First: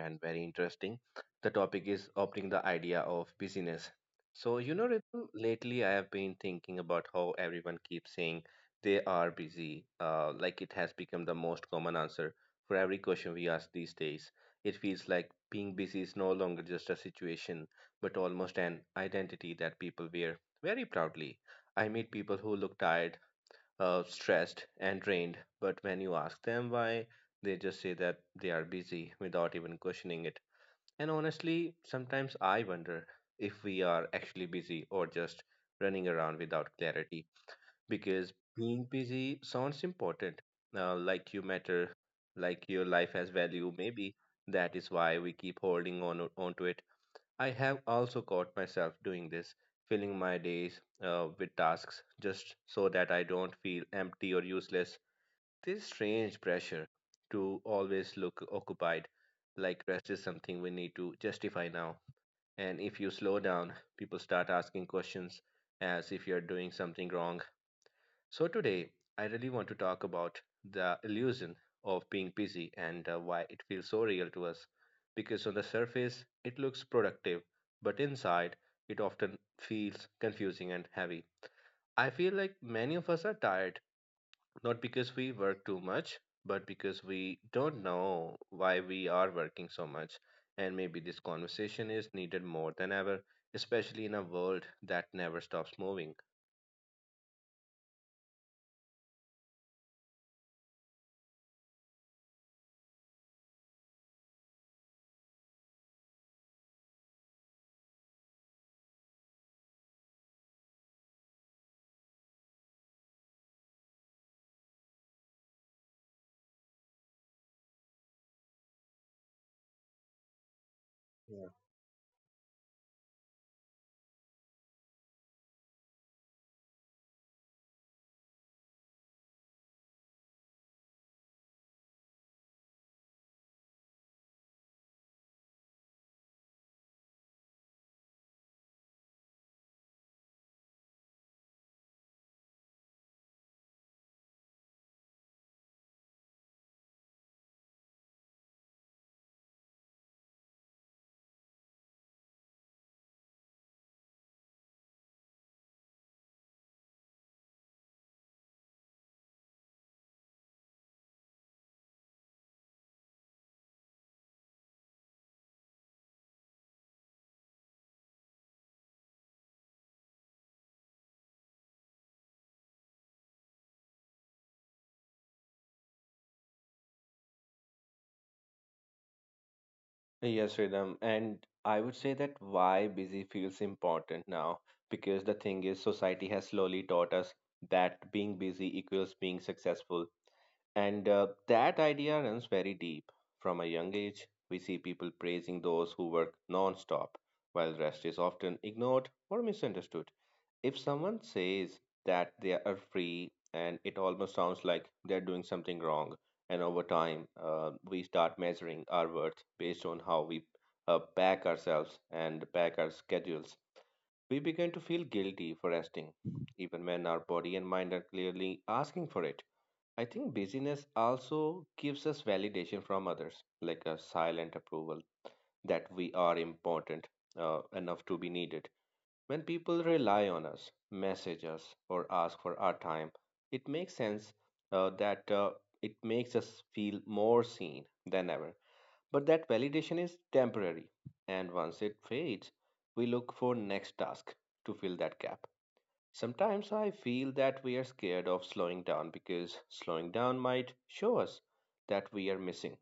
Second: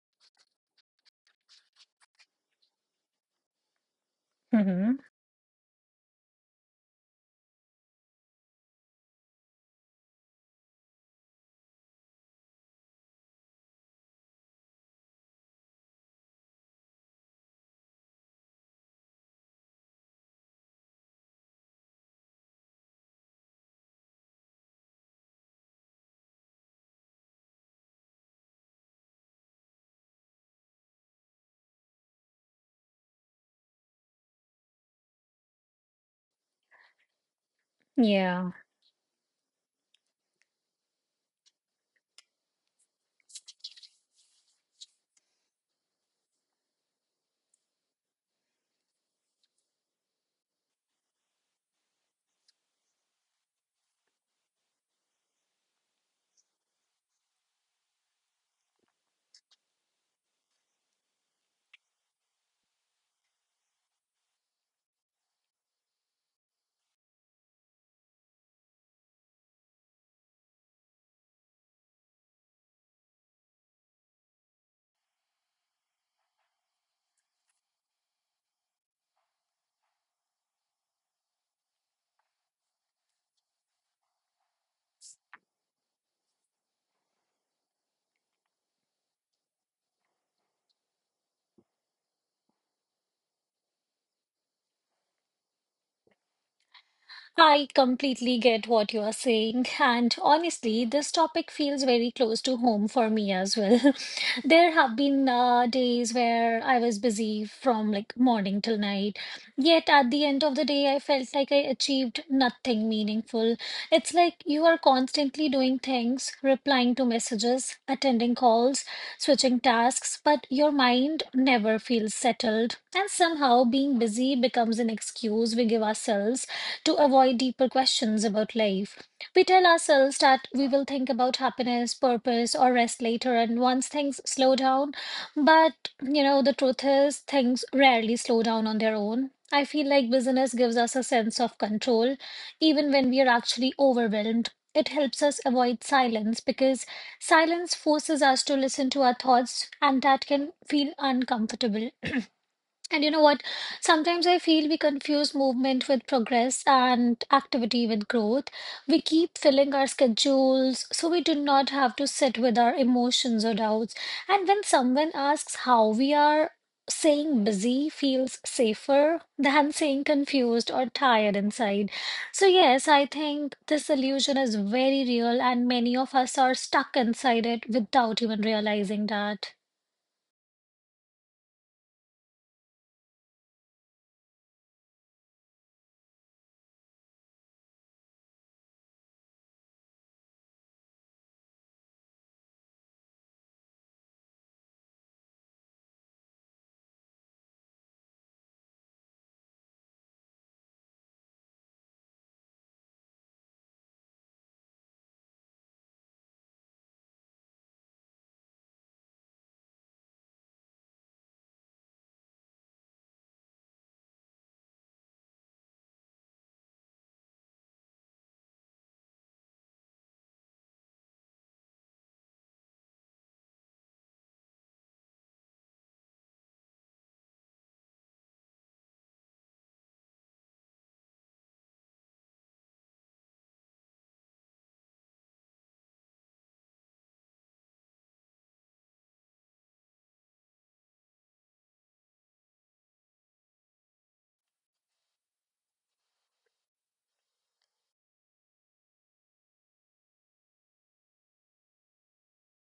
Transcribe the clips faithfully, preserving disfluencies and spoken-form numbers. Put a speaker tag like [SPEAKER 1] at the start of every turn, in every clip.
[SPEAKER 1] and very interesting. The topic is opening the idea of busyness. So, you know,
[SPEAKER 2] Hmm.
[SPEAKER 1] Ritu, lately I have been thinking about how everyone keeps saying they are busy. Uh, like it has become the most common answer for every question we ask these days. It feels like being busy is no longer just a situation, but almost an identity that people wear very proudly. I meet people who look tired, uh, stressed and drained, but when you ask them why, they just say that they are busy without even questioning it. And honestly, sometimes I wonder if we are actually busy or just running around without clarity because
[SPEAKER 2] Yeah.
[SPEAKER 1] being busy sounds important, uh, like you matter, like your life has value, maybe. That is why we keep holding on on to it. I have also caught myself doing this, filling my days uh, with tasks just so that I don't feel empty or useless. This strange pressure to always look occupied, like rest is something we need to justify now. And if you slow down, people start asking questions as if you're doing something wrong. So, today I really want to talk about the illusion of being busy and uh, why it feels so real to us. Because on the surface, it looks productive, but inside, it often feels confusing and heavy. I feel like many of us are tired, not because we work too much, but because we don't know why we are working so much. And maybe this conversation is needed more than ever, especially in a world that never stops moving.
[SPEAKER 2] I completely get what you are saying, and honestly, this topic feels very close to home for me as well. There have been uh, days where I was busy from like morning till night, yet at the end of the day, I felt like I achieved nothing meaningful. It's like you are constantly doing things, replying to messages, attending calls, switching tasks, but your mind never feels settled, and somehow being busy becomes an excuse we give ourselves to avoid deeper questions about life. We tell ourselves that we will think about happiness, purpose, or rest later, and once things slow down. But, you know, the truth is, things rarely slow down on their own. I feel like business gives us a sense of control, even when we are actually overwhelmed. It helps us avoid silence because silence forces us to listen to our thoughts, and that can feel uncomfortable. And you know what? Sometimes I feel we confuse movement with progress and activity with growth. We keep filling our schedules so we do not have to sit with our emotions or doubts. And when someone asks how we are, saying busy feels safer than saying confused or tired inside. So, yes, I think this illusion is very real, and many of us are stuck inside it without even realizing that.
[SPEAKER 1] Yes, Rhythm. And I would say that why busy feels important now, because the thing is, society has slowly taught us that being busy equals being successful. And uh, that idea runs very deep. From a young age, we see people praising those who work non-stop, while rest is often ignored or misunderstood. If someone says that they are free and it almost sounds like they're doing something wrong, and over time, uh, we start measuring our worth based on how we uh, pack ourselves and pack our schedules. We begin to feel guilty for resting, even when our body and mind are clearly asking for it. I think busyness also gives us validation from others, like a silent approval that we are important, uh, enough to be needed. When people rely on us, message us, or ask for our time, it makes sense, uh, that uh, it makes us feel more seen than ever. But that validation is temporary, and once it fades, we look for next task to fill that gap. Sometimes I feel that we are scared of slowing down because slowing down might show us that we are missing.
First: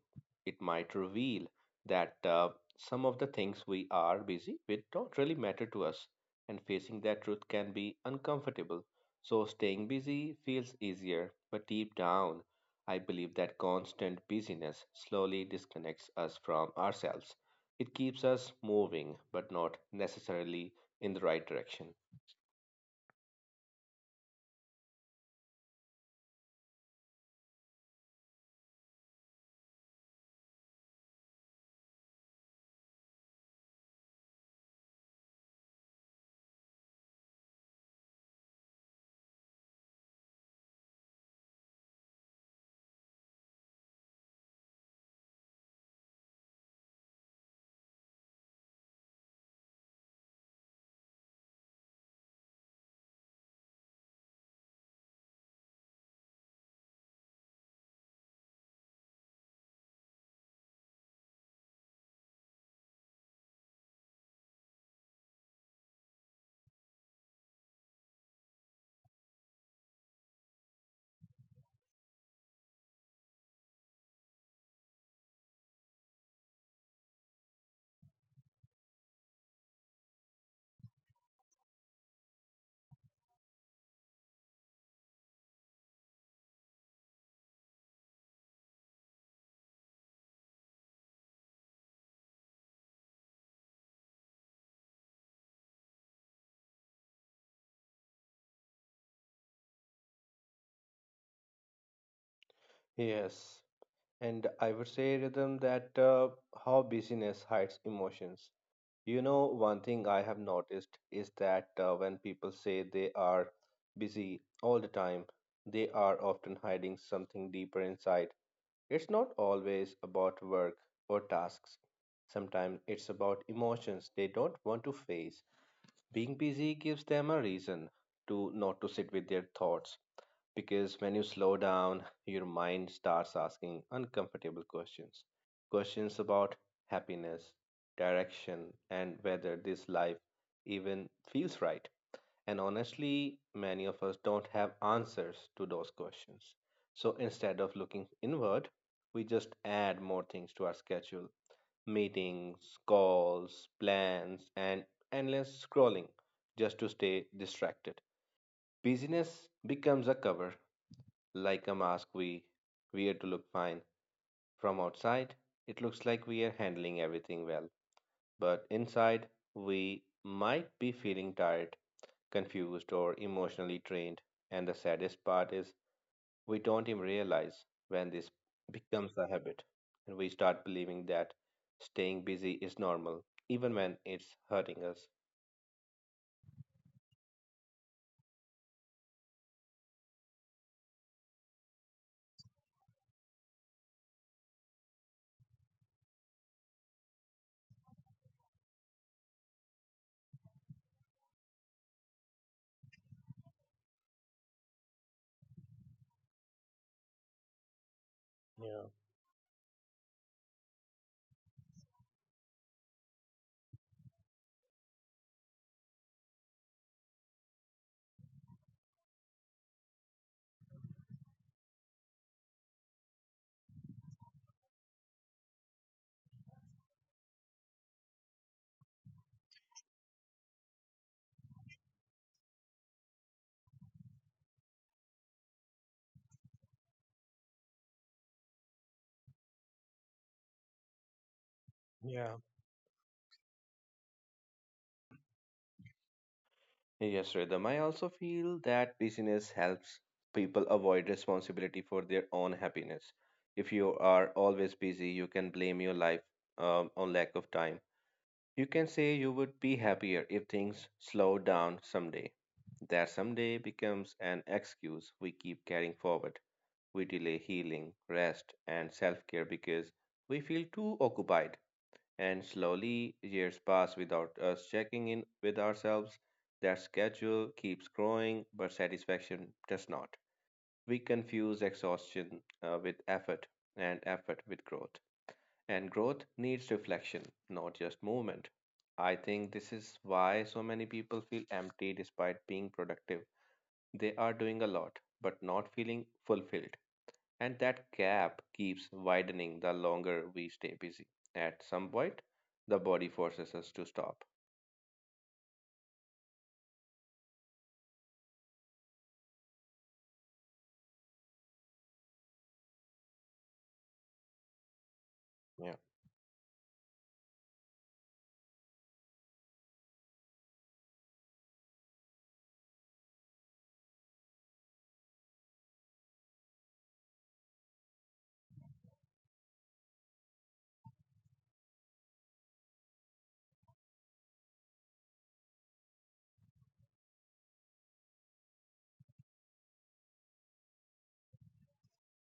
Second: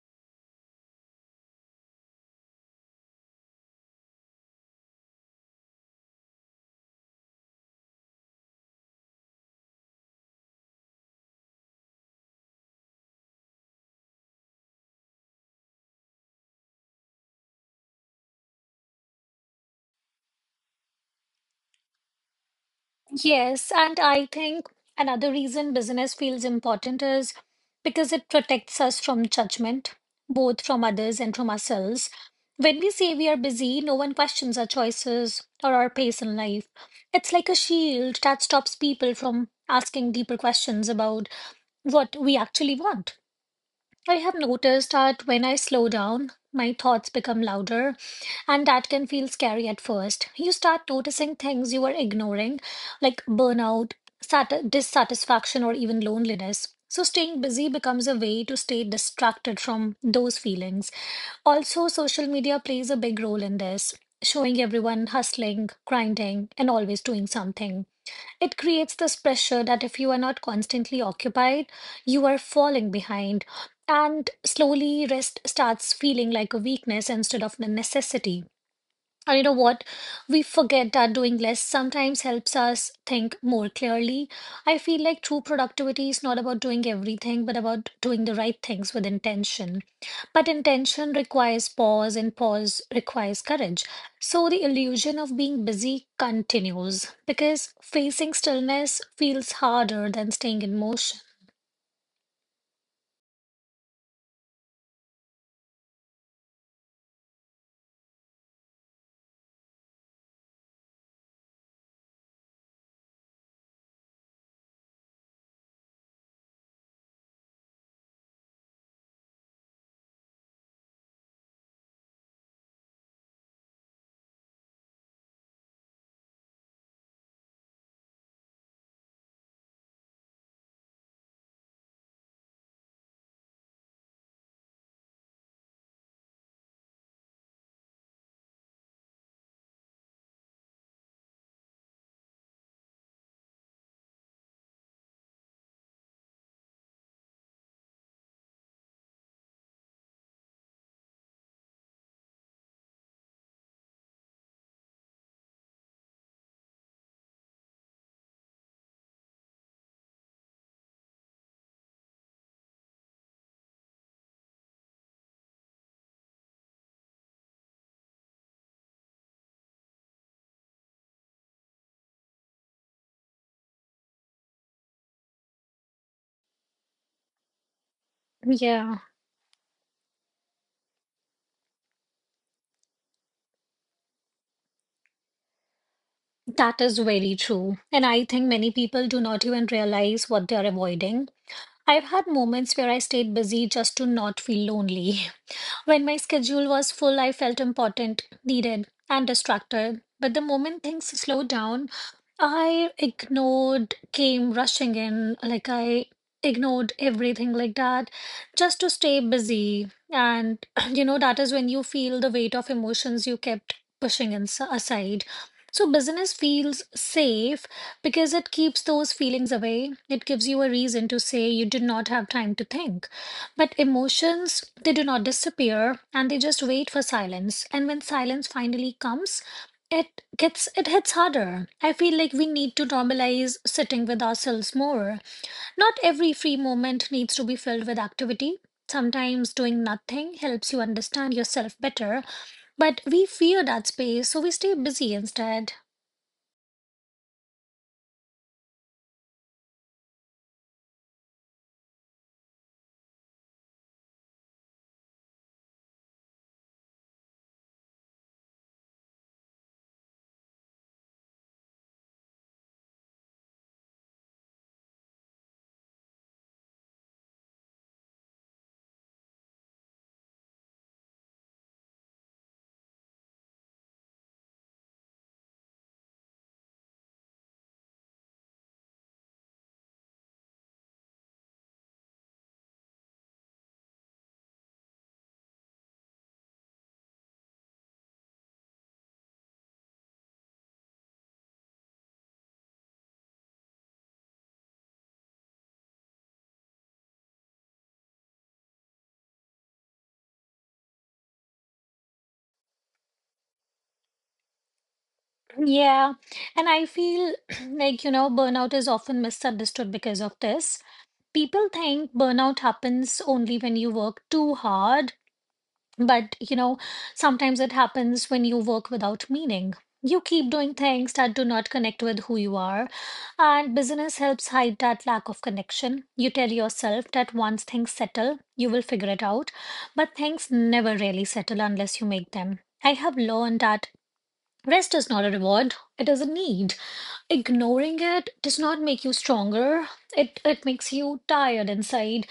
[SPEAKER 1] It might reveal that, uh, some of the things we are busy with don't really matter to us, and facing that truth can be uncomfortable. So staying busy feels easier, but deep down, I believe that constant busyness slowly disconnects us from ourselves. It keeps us moving, but not necessarily in the right direction.
[SPEAKER 2] Yes, and I think another reason business feels important is because it protects us from judgment, both from others and from ourselves. When we say we are busy, no one questions our choices or our pace in life. It's like a shield that stops people from asking deeper questions about what we actually want. I have noticed that when I slow down, my thoughts become louder, and that can feel scary at first. You start noticing things you were ignoring, like burnout, sat- dissatisfaction, or even loneliness. So, staying busy becomes a way to stay distracted from those feelings. Also, social media plays a big role in this, showing everyone hustling, grinding, and always doing something. It creates this pressure that if you are not constantly occupied, you are falling behind. And slowly, rest starts feeling like a weakness instead of a necessity. And you know what? We forget that doing less sometimes helps us think more clearly. I feel like true productivity is not about doing everything, but about doing the right things with intention. But intention requires pause, and pause requires courage. So the illusion of being busy continues because facing stillness feels harder than staying in motion.
[SPEAKER 1] Yes, and I would say, Rhythm, that, uh, how busyness hides emotions. You know, one thing I have noticed is that, uh, when people say they are busy all the time, they are often hiding something deeper inside. It's not always about work or tasks. Sometimes it's about emotions they don't want to face. Being busy gives them a reason to not to sit with their thoughts, because when you slow down, your mind starts asking uncomfortable questions. Questions about happiness, direction, and whether this life even feels right. And honestly, many of us don't have answers to those questions. So instead of looking inward, we just add more things to our schedule: meetings, calls, plans, and endless scrolling, just to stay distracted. Busyness becomes a cover, like a mask we wear to look fine. From outside, it looks like we are handling everything well, but inside, we might be feeling tired, confused, or emotionally drained. And the saddest part is we don't even realize when this
[SPEAKER 2] Yeah,
[SPEAKER 1] becomes a habit, and we start believing that staying busy is normal, even when it's hurting us.
[SPEAKER 2] that is very true. And I think many people do not even realize what they are avoiding. I've had moments where I stayed busy just to not feel lonely. When my schedule was full, I felt important, needed, and distracted. But the moment things slowed down, I ignored, came rushing in, like I ignored everything like that just
[SPEAKER 1] Yeah,
[SPEAKER 2] to stay busy. And, you know, that is when you feel the weight of emotions you kept pushing in aside. So, business feels safe because it keeps those feelings away. It gives you a reason to say you did not have time to think. But emotions, they do not disappear and they just wait for silence. And when silence finally comes, it gets it hits harder. I feel like we need to normalize sitting with ourselves more. Not every free moment needs to be filled with activity. Sometimes doing nothing helps you understand yourself better,
[SPEAKER 1] yeah.
[SPEAKER 2] but we fear that space, so we stay busy instead.
[SPEAKER 1] Yes, Rhythm. I also feel that busyness helps people avoid responsibility for their own happiness. If you are always busy, you can blame your life, um, on lack of time. You can say you would be happier if things slowed down someday. That someday becomes an excuse we keep carrying forward. We delay healing, rest, and self care because we feel too occupied. And slowly, years pass without us checking in with ourselves. That schedule keeps growing, but satisfaction does not. We confuse exhaustion, uh, with effort, and effort with growth. And growth needs reflection, not just movement. I think this is why so many people feel empty despite being productive. They are doing a lot, but not feeling fulfilled. And that gap keeps widening the longer we stay busy. At some point, the body forces us to stop.
[SPEAKER 2] Yeah, and I feel like, you know, burnout is often misunderstood because of this. People think burnout happens only when you work too hard,
[SPEAKER 1] Yeah.
[SPEAKER 2] but, you know, sometimes it happens when you work without meaning. You keep doing things that do not connect with who you are, and business helps hide that lack of connection. You tell yourself that once things settle, you will figure it out, but things never really settle unless you make them. I have learned that rest is not a reward, it is a need. Ignoring it does not make you stronger. It it makes you tired inside.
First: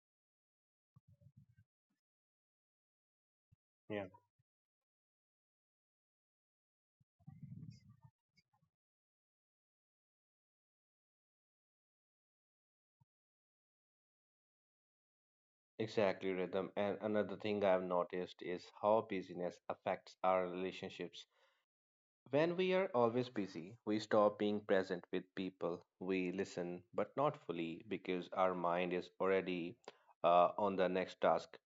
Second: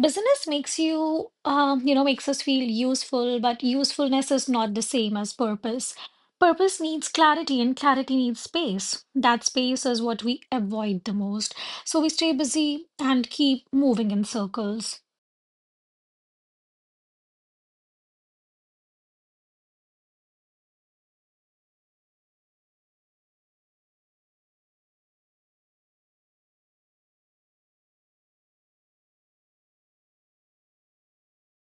[SPEAKER 2] Business makes you um, you know, makes us feel useful, but
[SPEAKER 1] Yeah.
[SPEAKER 2] usefulness is not the same as purpose. Purpose needs clarity and clarity needs space. That space is what we avoid the most. So we stay busy and keep moving in circles.
[SPEAKER 1] Exactly, Rhythm. And another thing I've noticed is how busyness affects our relationships. When we are always busy, we stop being present with people. We listen, but not fully because our mind is already, uh, on the next task.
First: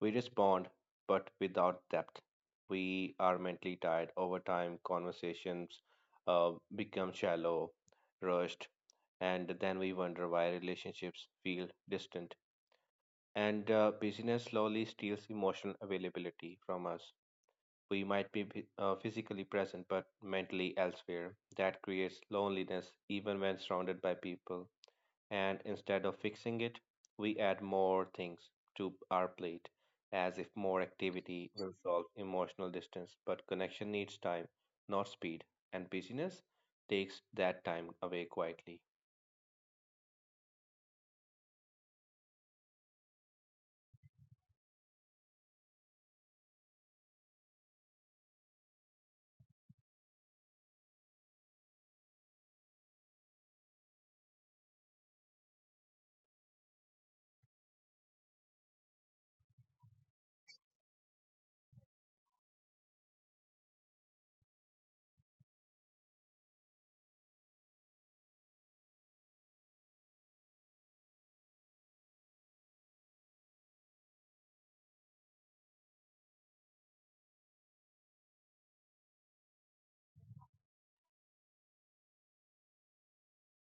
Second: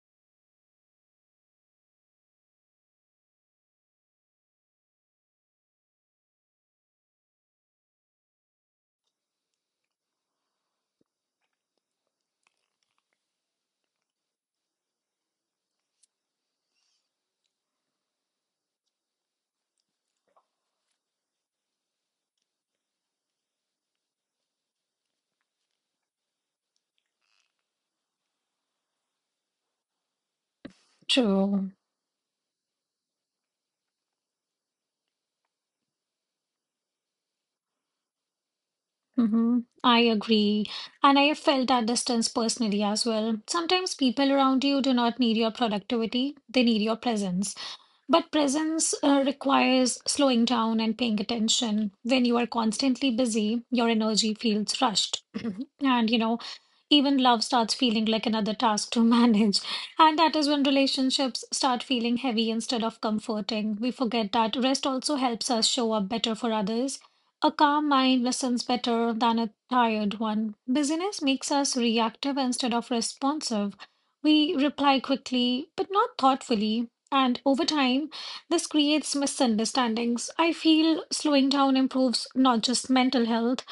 [SPEAKER 1] We respond, but without depth. We are mentally tired. Over time, conversations, uh, become shallow, rushed, and then we wonder why relationships feel distant. And, uh, busyness slowly steals emotional availability from us. We might be phy- uh, physically present, but mentally elsewhere. That creates loneliness, even when surrounded by people, and instead of fixing it, we add more things to our plate, as if more activity
[SPEAKER 2] True.
[SPEAKER 1] will solve emotional distance. But connection needs time, not speed, and busyness takes that time away quietly.
[SPEAKER 2] Mm-hmm. I agree. And I have felt that distance personally as well. Sometimes people around you do not need your productivity, they need your presence. But presence uh, requires slowing down and paying attention. When you are constantly busy, your energy feels rushed. And you know, even love starts feeling like another task to manage. And that is when relationships start feeling heavy instead of comforting. We forget that rest also helps us show up better for others. A calm mind listens better than a tired one. Busyness makes us reactive instead of responsive. We reply quickly, but not thoughtfully. And over time, this creates misunderstandings. I feel slowing down improves not just mental health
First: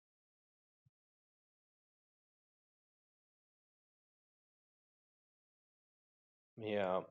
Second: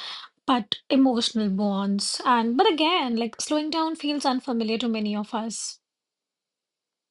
[SPEAKER 2] but emotional bonds. And but again, like slowing down feels unfamiliar to many of us.
[SPEAKER 1] Yeah,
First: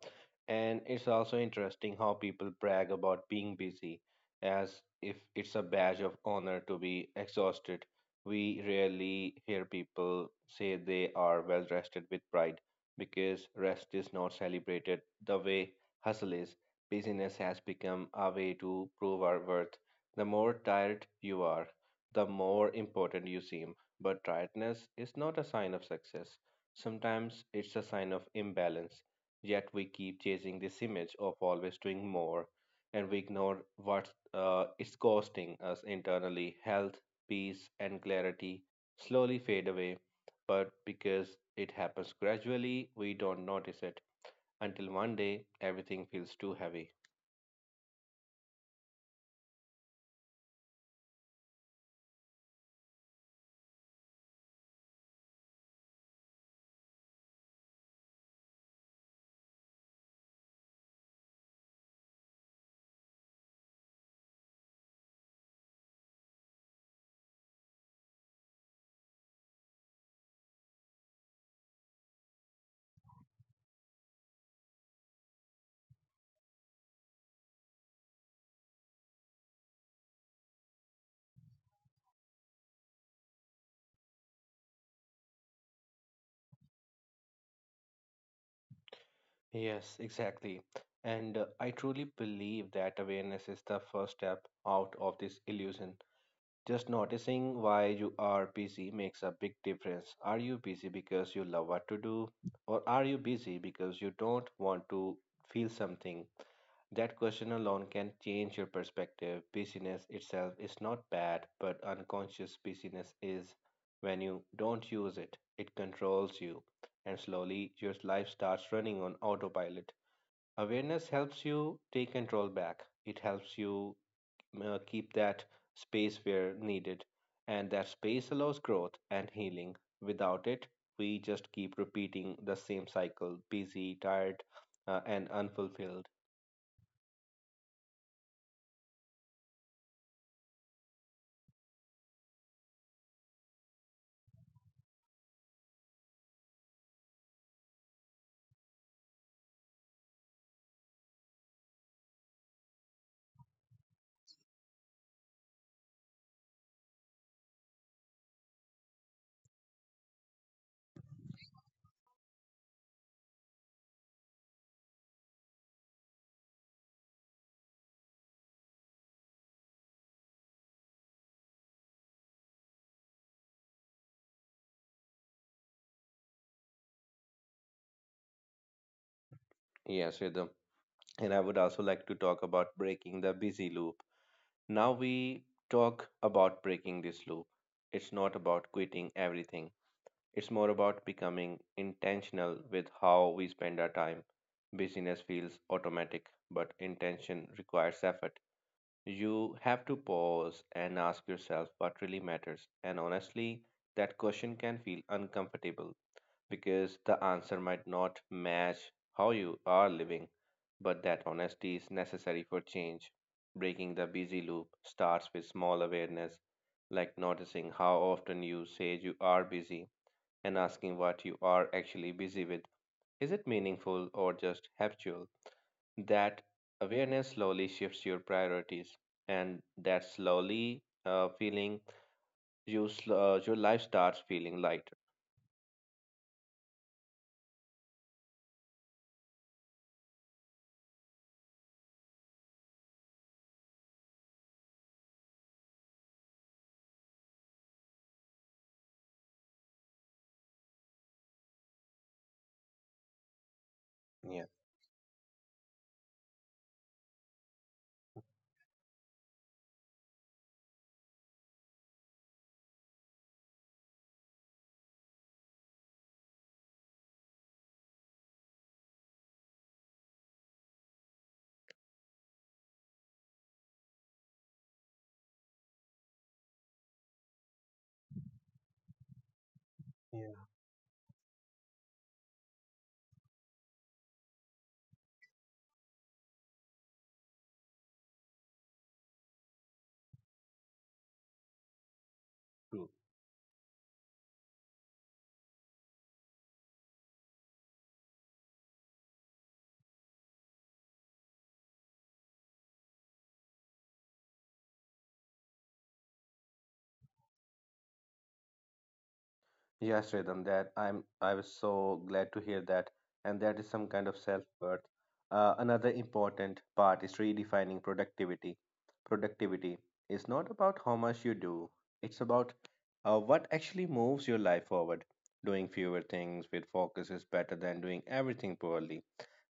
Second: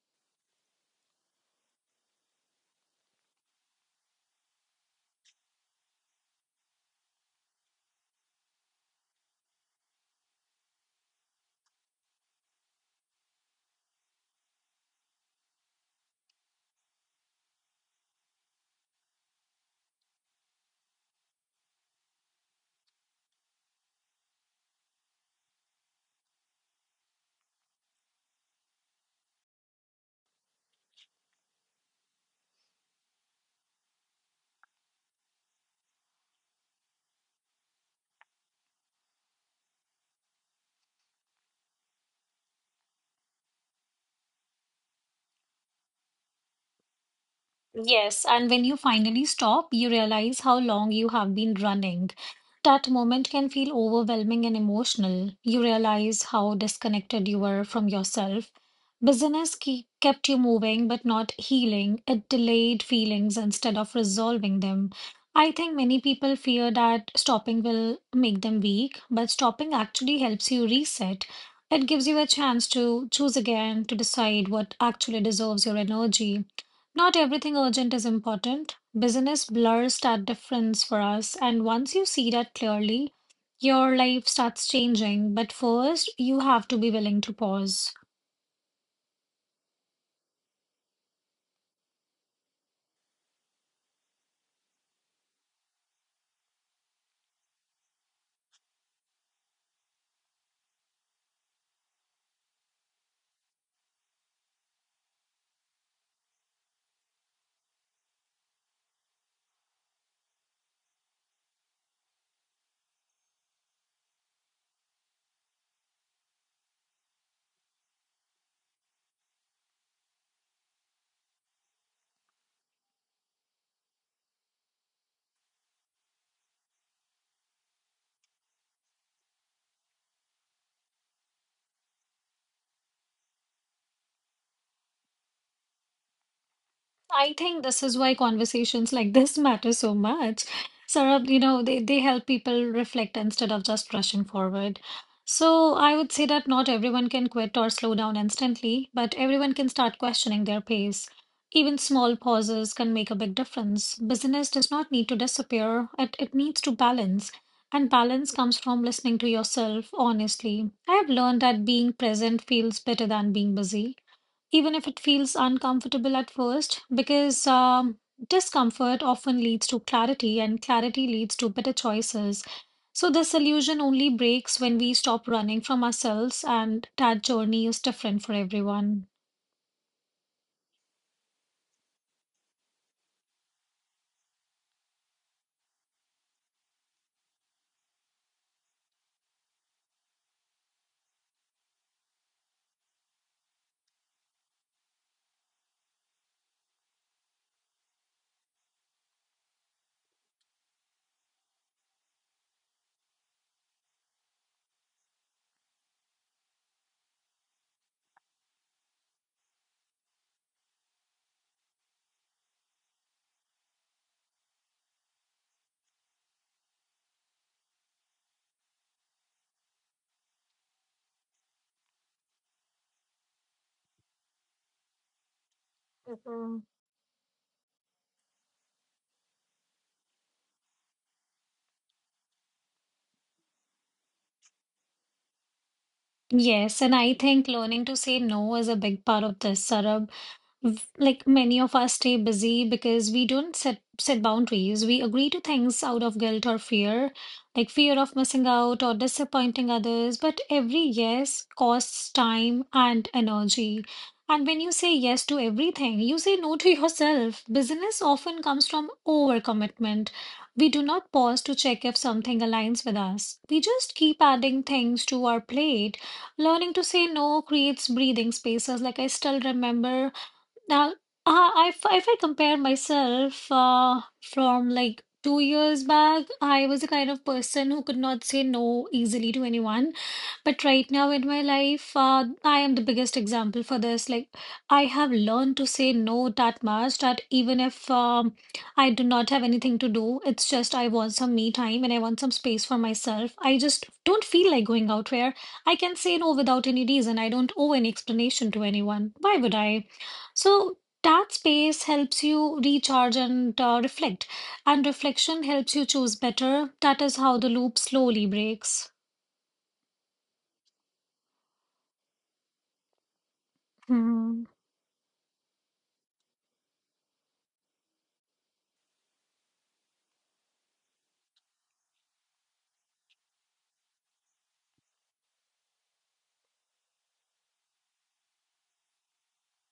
[SPEAKER 1] and it's also interesting how people brag about being busy as if it's a badge of honor to be exhausted. We rarely hear people say they are well rested with pride, because rest is not celebrated the way hustle is. Busyness has become a way to prove our worth. The more tired you are, the more important you seem. But tiredness is not a sign of success. Sometimes it's a sign of imbalance. Yet we keep chasing this image of always doing more, and we ignore what, uh, it's costing us internally. Health, peace, and clarity slowly fade away, but because it happens gradually, we don't notice it until one day everything feels too heavy.
[SPEAKER 2] Yes, and when you finally stop, you realize how long you have been running. That moment can feel overwhelming and emotional. You realize how disconnected you were from yourself. Business ke- kept you moving but not healing. It delayed feelings instead of resolving them. I think many people fear that stopping will make them weak, but stopping actually helps you reset. It gives you a chance to choose again, to decide what actually deserves your energy. Not everything urgent is important. Business blurs that difference for us, and once you see that clearly, your life starts changing. But first, you have to be willing to pause.
[SPEAKER 1] Yes, exactly. And, uh, I truly believe that awareness is the first step out of this illusion. Just noticing why you are busy makes a big difference. Are you busy because you love what to do? Or are you busy because you don't want to feel something? That question alone can change your perspective. Busyness itself is not bad, but unconscious busyness is when you don't use it. It controls you, and slowly your life starts running on autopilot. Awareness helps you take control back. It helps you, uh, keep that space where needed. And that space allows growth and healing. Without it, we just keep repeating the same cycle: busy, tired, uh, and unfulfilled.
[SPEAKER 2] I think this is why conversations like this matter so much. Saurabh, you know, they, they help people reflect instead of just rushing forward. So I would say that not everyone can quit or slow down instantly, but everyone can start questioning their pace. Even small pauses can make a big difference. Business does not need to disappear, it, it needs to balance. And balance comes from listening to yourself honestly. I have learned that being present feels better than being busy even if it feels uncomfortable at first, because um, discomfort often leads to clarity, and clarity leads to better choices. So, this illusion only breaks when we stop running from ourselves, and that journey is different for everyone.
[SPEAKER 1] Yes, Rhythm. And I would also like to talk about breaking the busy loop. Now we talk about breaking this loop. It's not about quitting everything, it's more about becoming intentional with how we spend our time. Busyness feels automatic, but intention requires effort. You have to pause and ask yourself what really matters. And honestly, that question can feel uncomfortable because the answer might not match how you are living. But that honesty is necessary for change. Breaking the busy loop starts with small awareness, like noticing how often you say you are busy and asking what you are actually busy with. Is it meaningful or just habitual? That
[SPEAKER 2] Mhm.
[SPEAKER 1] awareness slowly shifts your priorities, and that slowly, uh, feeling you sl- uh, your life starts feeling lighter.
[SPEAKER 2] Yes, and I think learning to say no is a big part of this, Sarab. V- like many of us stay busy because we don't set set boundaries. We agree to things out of guilt or fear, like fear of missing out or disappointing others, but every yes costs time and energy.
[SPEAKER 1] Yeah.
[SPEAKER 2] And when you say yes to everything, you say no to yourself. Business often comes from overcommitment. We do not pause to check if something aligns with us. We just keep adding things to our plate. Learning to say no creates breathing spaces. Like I still remember now, uh, if if I compare myself uh, from like two years back, I was the kind of person who could not say no easily to anyone.
[SPEAKER 1] Yeah,
[SPEAKER 2] But right now in my life, uh, I am the biggest example for this. Like, I have learned to say no that much that even if um, I do not have anything to do, it's just I want some me time and I want some space for
[SPEAKER 1] true.
[SPEAKER 2] myself. I just don't feel like going out where I can say no without any reason. I don't owe any explanation to anyone. Why would I? So that space helps you recharge and uh, reflect, and reflection helps you choose better. That is how the loop slowly breaks.
[SPEAKER 1] Yes, Rhythm, that i'm i was so glad to hear that, and that is some kind of
[SPEAKER 2] Hmm.
[SPEAKER 1] self-worth. Uh, another important part is redefining productivity. Productivity is not about how much you do, it's about, uh, what actually moves your life forward. Doing fewer things with focus is better than doing everything poorly.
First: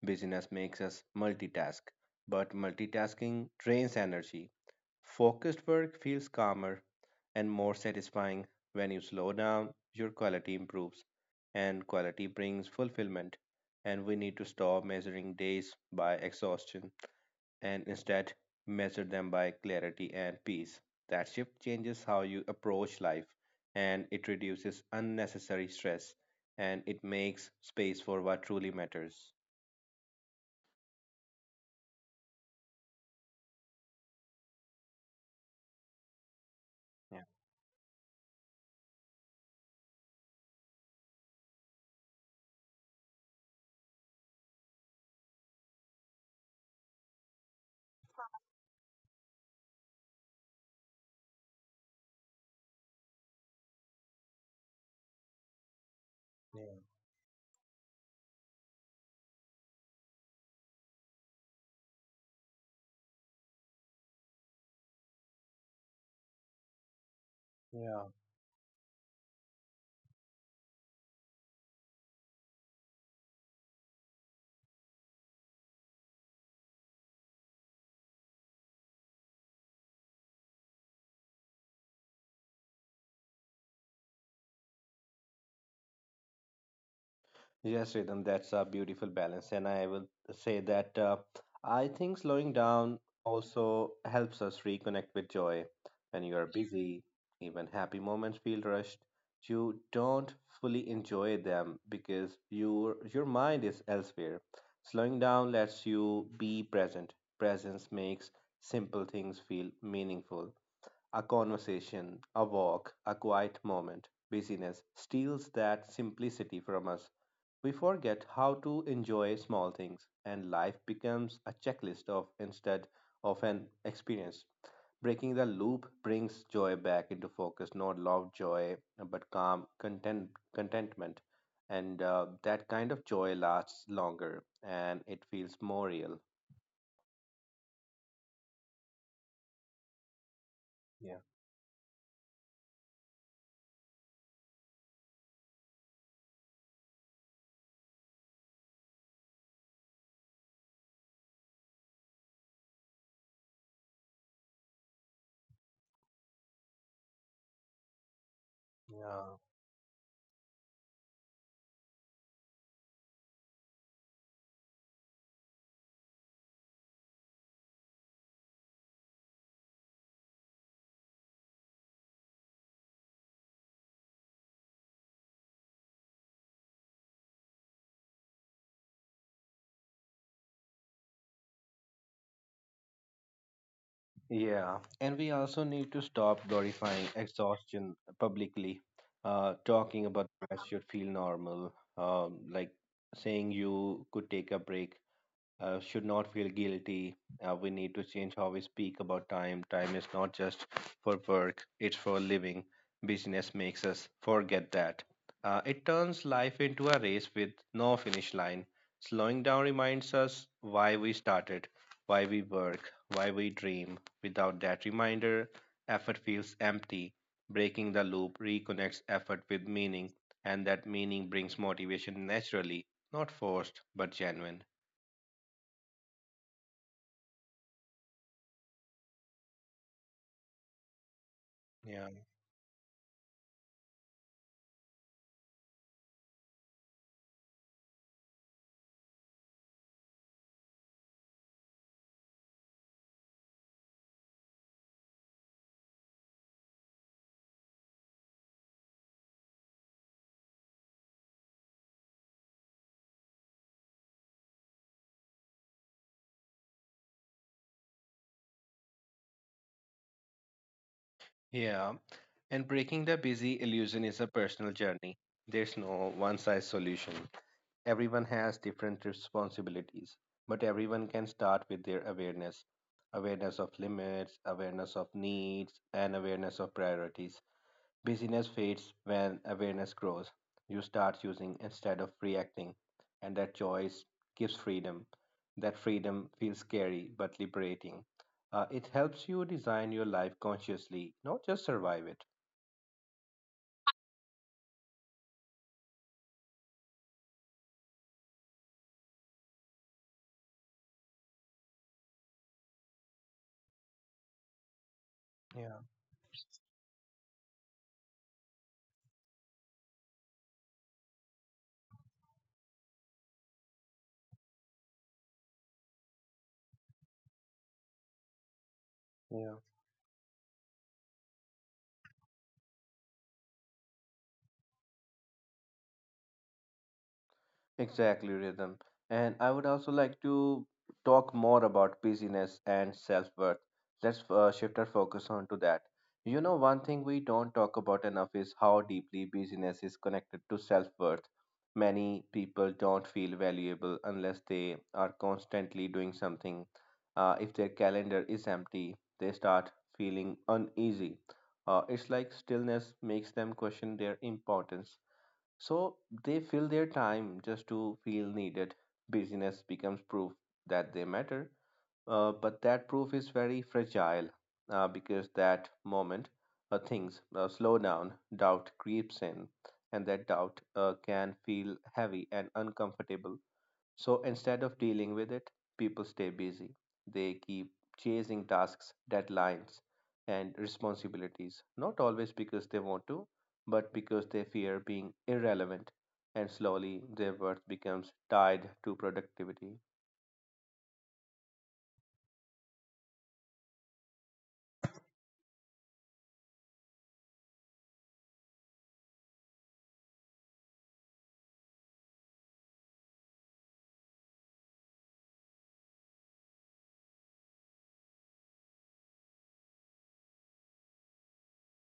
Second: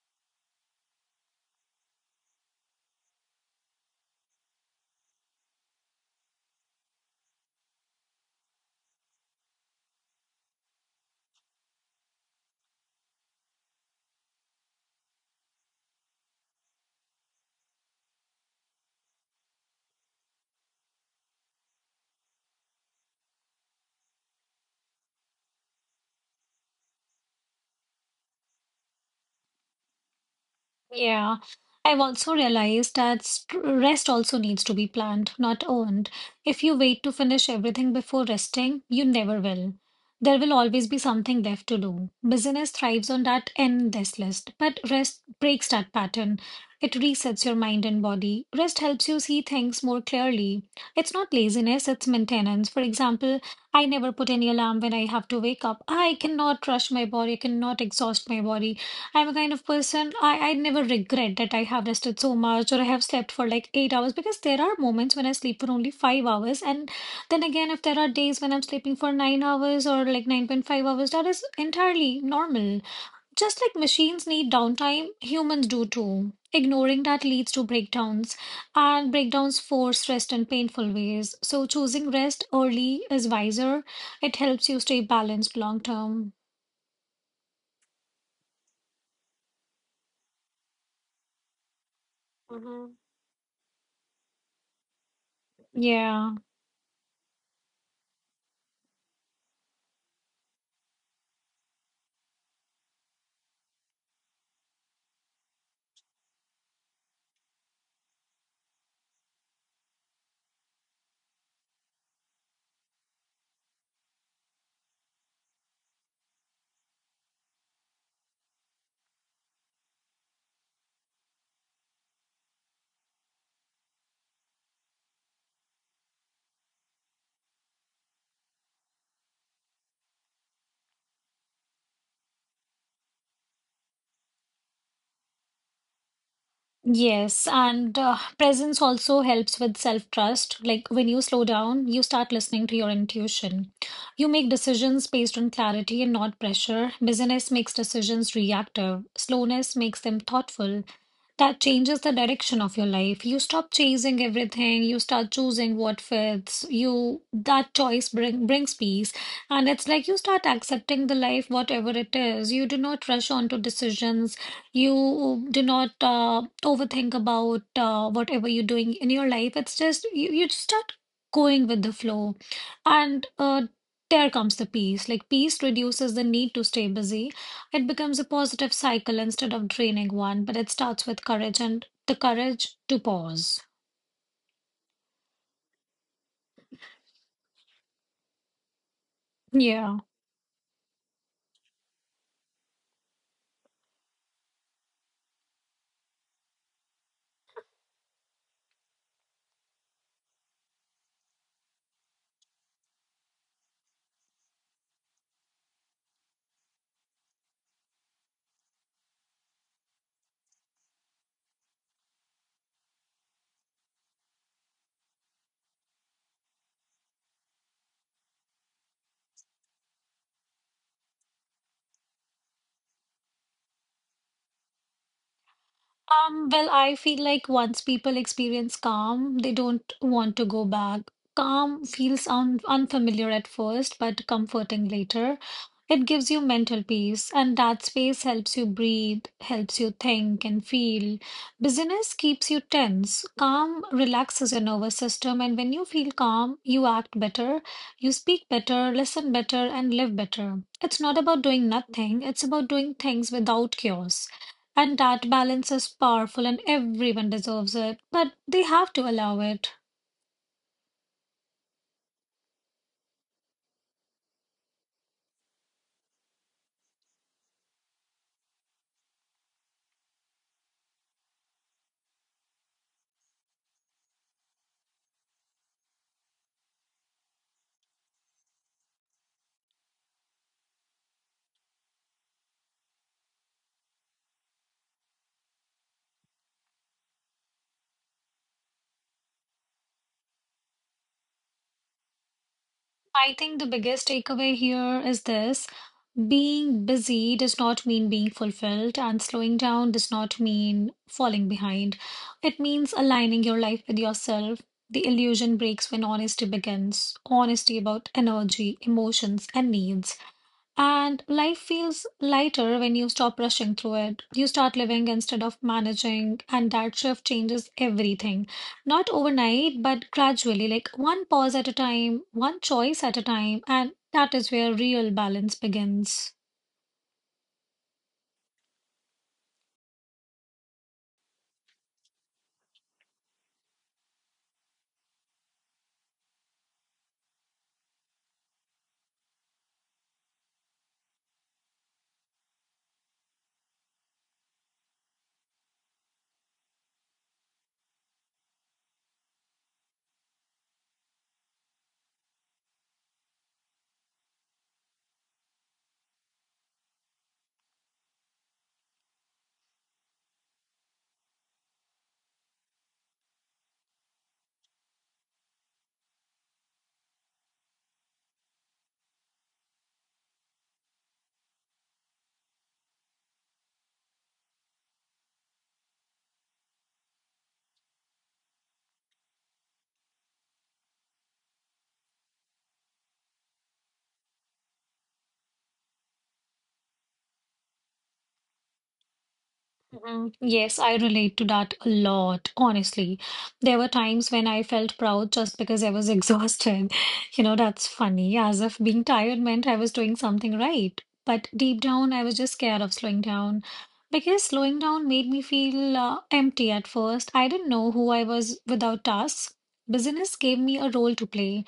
[SPEAKER 1] Busyness makes us multitask, but multitasking drains energy. Focused work feels calmer and more satisfying. When you slow down, your quality improves, and quality brings fulfillment. And we need to stop measuring days by exhaustion and instead measure them by clarity and peace. That shift changes how you approach life, and it reduces unnecessary stress, and it makes space for what truly matters.
[SPEAKER 2] Yeah, I've also realized that st- rest also needs to be planned, not earned. If you wait to finish everything before resting, you never will. There will always be something left to do. Business thrives on that endless list, but rest breaks that pattern. It resets your mind and body. Rest helps you see things more clearly. It's not laziness, it's maintenance. For example, I never put any alarm when I have to wake up. I cannot
[SPEAKER 1] Yeah.
[SPEAKER 2] rush my body, I cannot exhaust my body. I'm a kind of person, I, I never regret that I have rested so much or I have slept for like eight hours, because there are moments when I sleep for only five hours. And then again, if there are
[SPEAKER 1] Yeah.
[SPEAKER 2] days when I'm sleeping for nine hours or like nine point five hours, that is entirely normal. Just like machines need downtime, humans do too. Ignoring that leads to breakdowns, and breakdowns force rest in painful ways. So, choosing rest early is wiser. It helps you stay balanced long term.
[SPEAKER 1] Yes, Rhythm, that's a beautiful balance. And I will say that, uh, I think slowing
[SPEAKER 2] Hmm.
[SPEAKER 1] down also helps us reconnect with joy. When you
[SPEAKER 2] Yeah.
[SPEAKER 1] are busy, even happy moments feel rushed. You don't fully enjoy them because your your mind is elsewhere. Slowing down lets you be present. Presence makes simple things feel meaningful. A conversation, a walk, a quiet moment. Busyness steals that simplicity from us. We forget how to enjoy small things, and life becomes a checklist of instead of an experience. Breaking the loop brings joy back into focus, not loud joy, but calm content, contentment. And uh, that kind of joy lasts longer and it feels more real.
[SPEAKER 2] Yes, and uh, presence also helps with self-trust. Like,
[SPEAKER 1] Yeah.
[SPEAKER 2] when you slow down, you start listening to your intuition. You make decisions based on clarity and not pressure. Busyness makes decisions reactive. Slowness makes them thoughtful. That changes the direction of your life. You stop chasing everything. You start choosing what fits. You that choice bring, brings peace,
[SPEAKER 1] Yeah.
[SPEAKER 2] and it's like you start accepting the life, whatever it is. You do not rush on to decisions. You do not uh, overthink about uh, whatever you're doing in your life. It's just you, you just start going with the flow, and uh, there comes the peace. Like, peace reduces the need to stay busy. It becomes a positive cycle instead of draining one, but it starts with courage and the courage to pause.
[SPEAKER 1] Yeah, and we also need to stop glorifying exhaustion publicly. Uh, talking
[SPEAKER 2] Yeah.
[SPEAKER 1] about rest should feel normal. Um, like saying you could take a break uh, should not feel guilty. Uh, we need to change how we speak about time. Time is not just for work, it's for living. Business makes us forget that. Uh, it turns life into a race with no finish line. Slowing down reminds us why we started, why we work, why we dream. Without that reminder, effort feels empty. Breaking the loop reconnects effort with meaning, and that meaning brings motivation naturally, not forced but genuine.
[SPEAKER 2] Um, well, I feel like once people experience calm, they don't want to go back. Calm
[SPEAKER 1] Yeah.
[SPEAKER 2] feels un unfamiliar at first, but comforting later. It gives you mental peace, and that space helps you breathe, helps you think and feel. Busyness keeps you tense. Calm relaxes your nervous system, and when you feel calm, you act better, you speak better, listen better, and live better. It's not about doing nothing, it's about doing things without chaos. And that balance is powerful and everyone deserves it, but they have to allow it.
[SPEAKER 1] Yeah, and breaking the busy illusion is a personal journey. There's no one size solution. Everyone has different responsibilities, but everyone can start with their awareness awareness of limits, awareness of needs, and awareness of priorities. Busyness fades when awareness grows. You start using instead of reacting, and that choice gives freedom. That freedom feels scary but liberating. Uh, it helps you design your life consciously, not just survive it.
[SPEAKER 2] I think the biggest takeaway here is this: being busy does not mean being fulfilled, and slowing down does not mean falling behind. It means aligning your life with yourself. The
[SPEAKER 1] Yeah,
[SPEAKER 2] illusion breaks when honesty begins, honesty about energy, emotions, and needs. And life feels lighter when you stop rushing through it. You start living instead of managing, and that shift changes everything. Not
[SPEAKER 1] yeah.
[SPEAKER 2] overnight, but gradually, like one pause at a time, one choice at a time, and that is where real balance begins.
[SPEAKER 1] Exactly, Rhythm. And I would also like to talk more about busyness and self-worth. Let's uh, shift our focus onto that. You know, one thing we don't talk about enough is how deeply busyness is connected to self-worth. Many people don't feel valuable unless they are constantly doing something. Uh, if their calendar is empty, they start feeling uneasy. Uh, it's like stillness makes them question their importance, so they fill their time just to feel needed. Busyness becomes proof that they matter. Uh, but that proof is very fragile uh, because that moment uh, things uh, slow down, doubt creeps in, and that doubt uh, can feel heavy and uncomfortable, so instead of dealing with it, people stay busy. They keep chasing tasks, deadlines, and responsibilities, not always because they want to, but because they fear being irrelevant. And slowly, their worth becomes tied to productivity.
[SPEAKER 2] Mhm. Yes, I relate to that a lot, honestly. There were times when I felt proud just because I was exhausted. You know, that's funny, as if being tired meant I was doing something right. But deep down, I was just scared of slowing down, because slowing down made me feel uh, empty at first. I didn't know who I was without tasks. Business gave me a role to play.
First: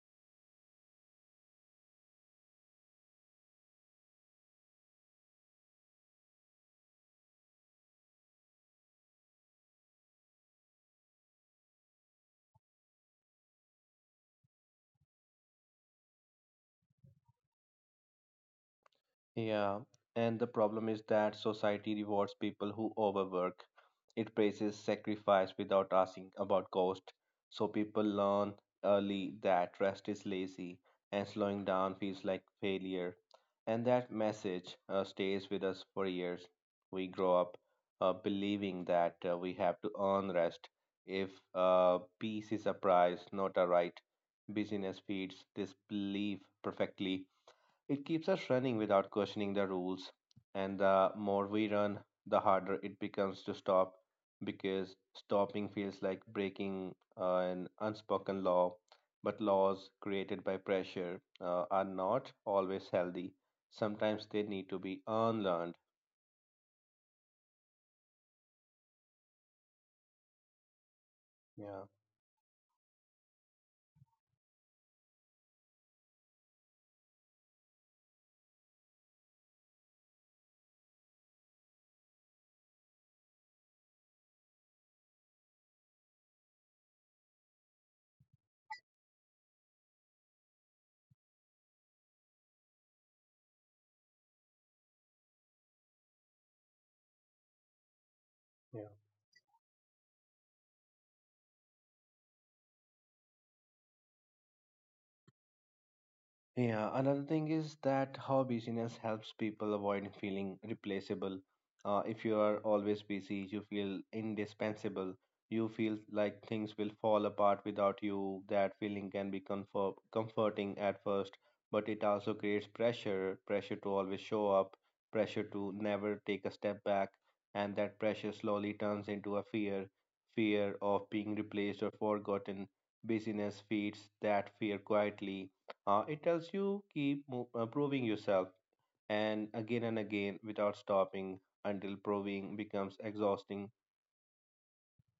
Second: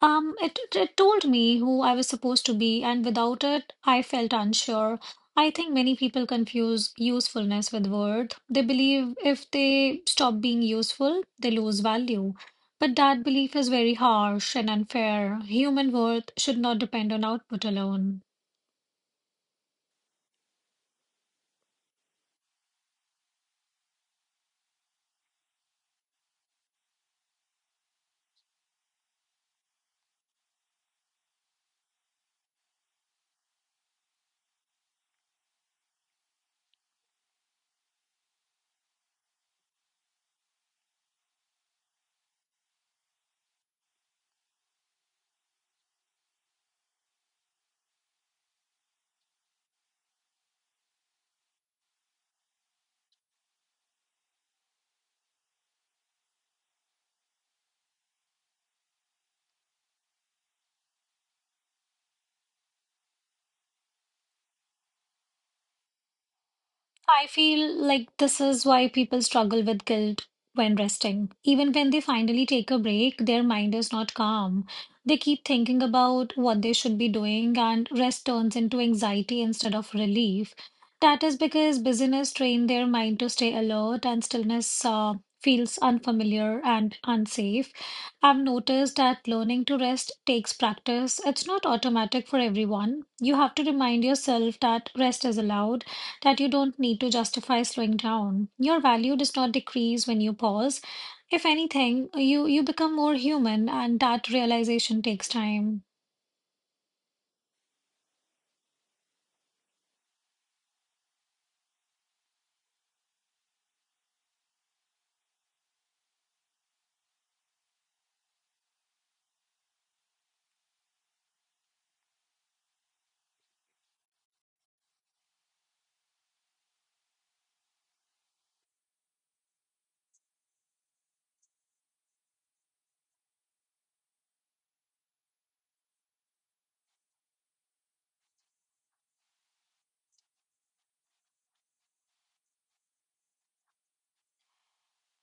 [SPEAKER 2] Um, it, it it told me who I was supposed to be, and without it, I felt unsure. I think many people confuse usefulness with worth. They believe if they stop being useful, they lose value. But that belief is very harsh and unfair. Human worth should not depend on output alone.
[SPEAKER 1] Yeah, and the problem is that society rewards people who overwork. It praises sacrifice without asking about cost. So people learn early that rest is lazy and slowing down feels like failure. And that message uh, stays with us for years. We grow up uh, believing that uh, we have to earn rest. If uh, peace is a prize, not a right, busyness feeds this belief perfectly. It keeps us running without questioning the rules, and the more we run, the harder it becomes to stop, because stopping feels like breaking uh, an unspoken law. But laws created by pressure uh, are not always healthy. Sometimes they need to be unlearned.
[SPEAKER 2] I feel like this is why people struggle with guilt when resting. Even
[SPEAKER 1] Yeah.
[SPEAKER 2] when they finally take a break, their mind is not calm. They keep thinking about what they should be doing, and rest turns into anxiety instead of relief. That is because busyness trained their mind to stay alert, and stillness uh, feels unfamiliar and unsafe. I've noticed that learning to rest takes practice. It's not automatic for everyone. You have to remind yourself that rest is allowed, that you don't need to justify slowing down. Your value does not decrease when you pause. If anything, you, you become more human, and that realization takes time.
[SPEAKER 1] Yeah, another thing is that how busyness helps people avoid feeling replaceable. Uh, if you are always busy, you feel indispensable. You feel like things will fall apart without you. That feeling can be comfort comforting at first, but it also creates pressure, pressure to always show up, pressure to never take a step back, and that pressure slowly turns into a fear, fear of being replaced or forgotten. Busyness feeds that fear quietly. Uh, it tells you keep mo- uh, proving yourself, and again and again without stopping until proving becomes exhausting.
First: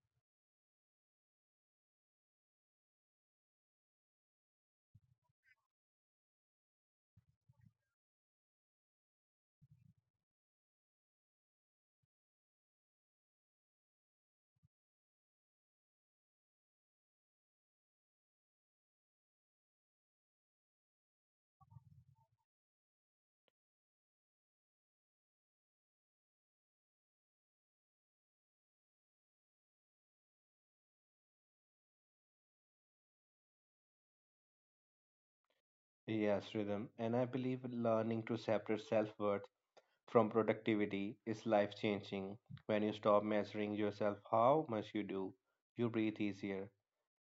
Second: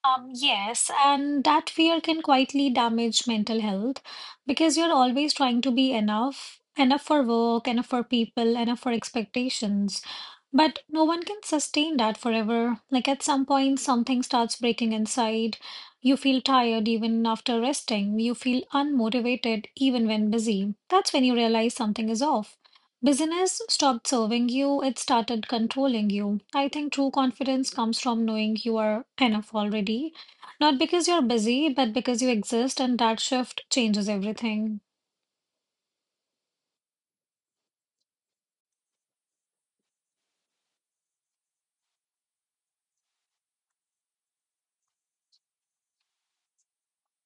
[SPEAKER 2] Um, yes, and that fear can quietly damage mental health, because you're always trying to be enough, enough for work, enough for people, enough for expectations. But no one can sustain that forever. Like, at some point, something starts breaking inside. You feel tired even after resting. You feel unmotivated even when busy. That's when you realize something is off. Business stopped serving you, it started controlling you. I think true confidence comes from knowing you are enough already. Not because you're busy, but because you exist, and that shift changes everything.
[SPEAKER 1] Yes, Rhythm. And I believe learning to separate self worth from productivity is life changing. When you stop measuring yourself how much you do, you breathe easier.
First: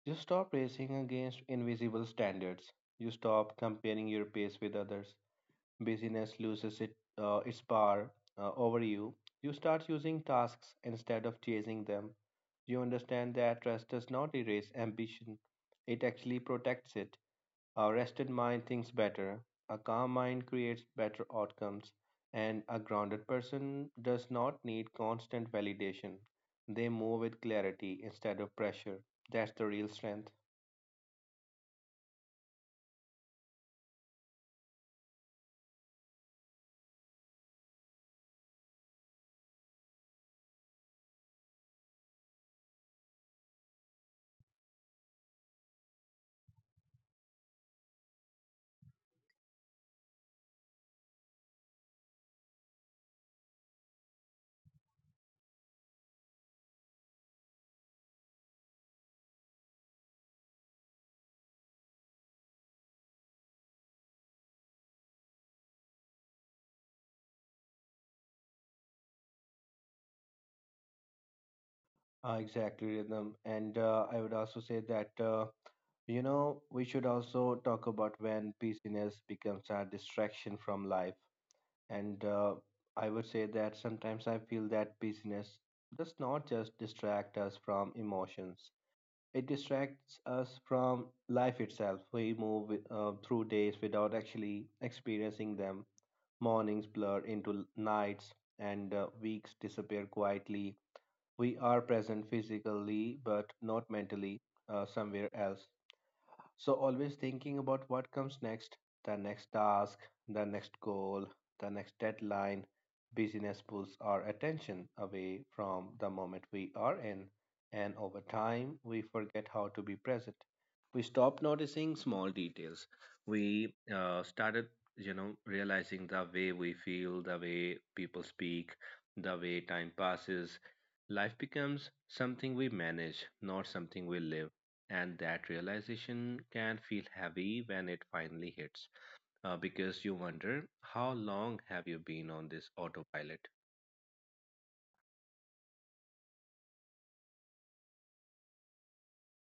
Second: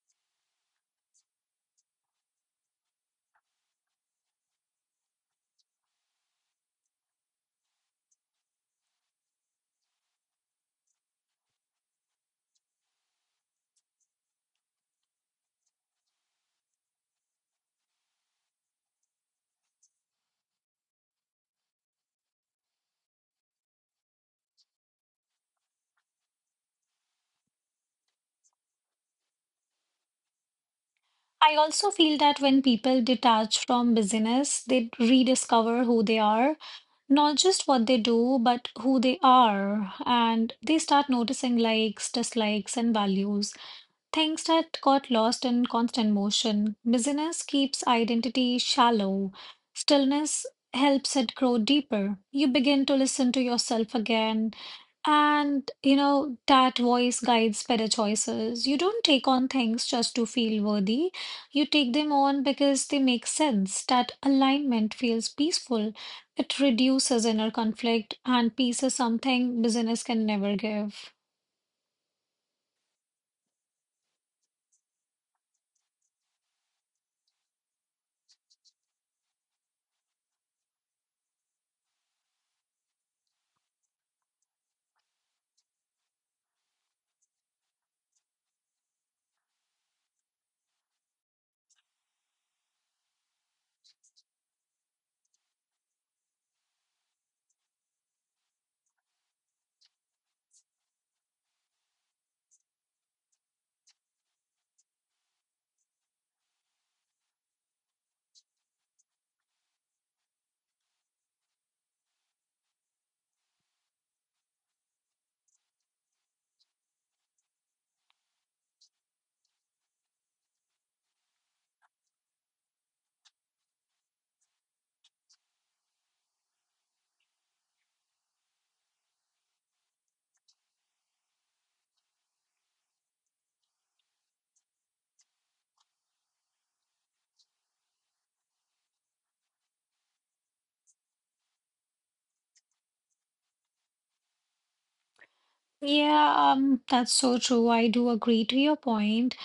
[SPEAKER 1] You stop racing against invisible standards. You stop comparing your pace with others. Busyness loses it, uh, its power uh, over you. You start using tasks instead of chasing them. You understand that rest does not erase ambition, it actually protects it. A rested mind thinks better, a calm mind creates better outcomes, and a grounded person does not need constant validation. They move with clarity instead of pressure. That's the real strength.
[SPEAKER 2] I also feel that when people detach from business, they rediscover who they are, not just what they do, but who they are. And they start noticing likes, dislikes, and values. Things that got lost in constant motion. Busyness keeps identity shallow. Stillness helps it grow deeper. You begin to listen to yourself again. And, you know, that voice guides better choices. You don't take on things just to feel worthy. You take them on because they make sense. That alignment feels peaceful. It reduces inner conflict, and peace is something business can never give.
[SPEAKER 1] Uh, exactly, Rhythm. And uh, I would also say that. Uh, You know, we should also talk about when busyness becomes a distraction from life. And uh, I would say that sometimes I feel that busyness does not just distract us from emotions, it distracts us from life itself. We move uh, through days without actually experiencing them. Mornings blur into nights, and uh, weeks disappear quietly. We are present physically, but not mentally, uh, somewhere else, so always thinking about what comes next, the next task, the next goal, the next deadline. Busyness pulls our attention away from the moment we are in, and over time we forget how to be present. We stop noticing small details. We uh, started, you know, realizing the way we feel, the way people speak, the way time passes. Life becomes something we manage, not something we live, and that realization can feel heavy when it finally hits, uh, because you wonder how long have you been on this autopilot?
[SPEAKER 2] Yeah, um, that's so true. I do agree to your point.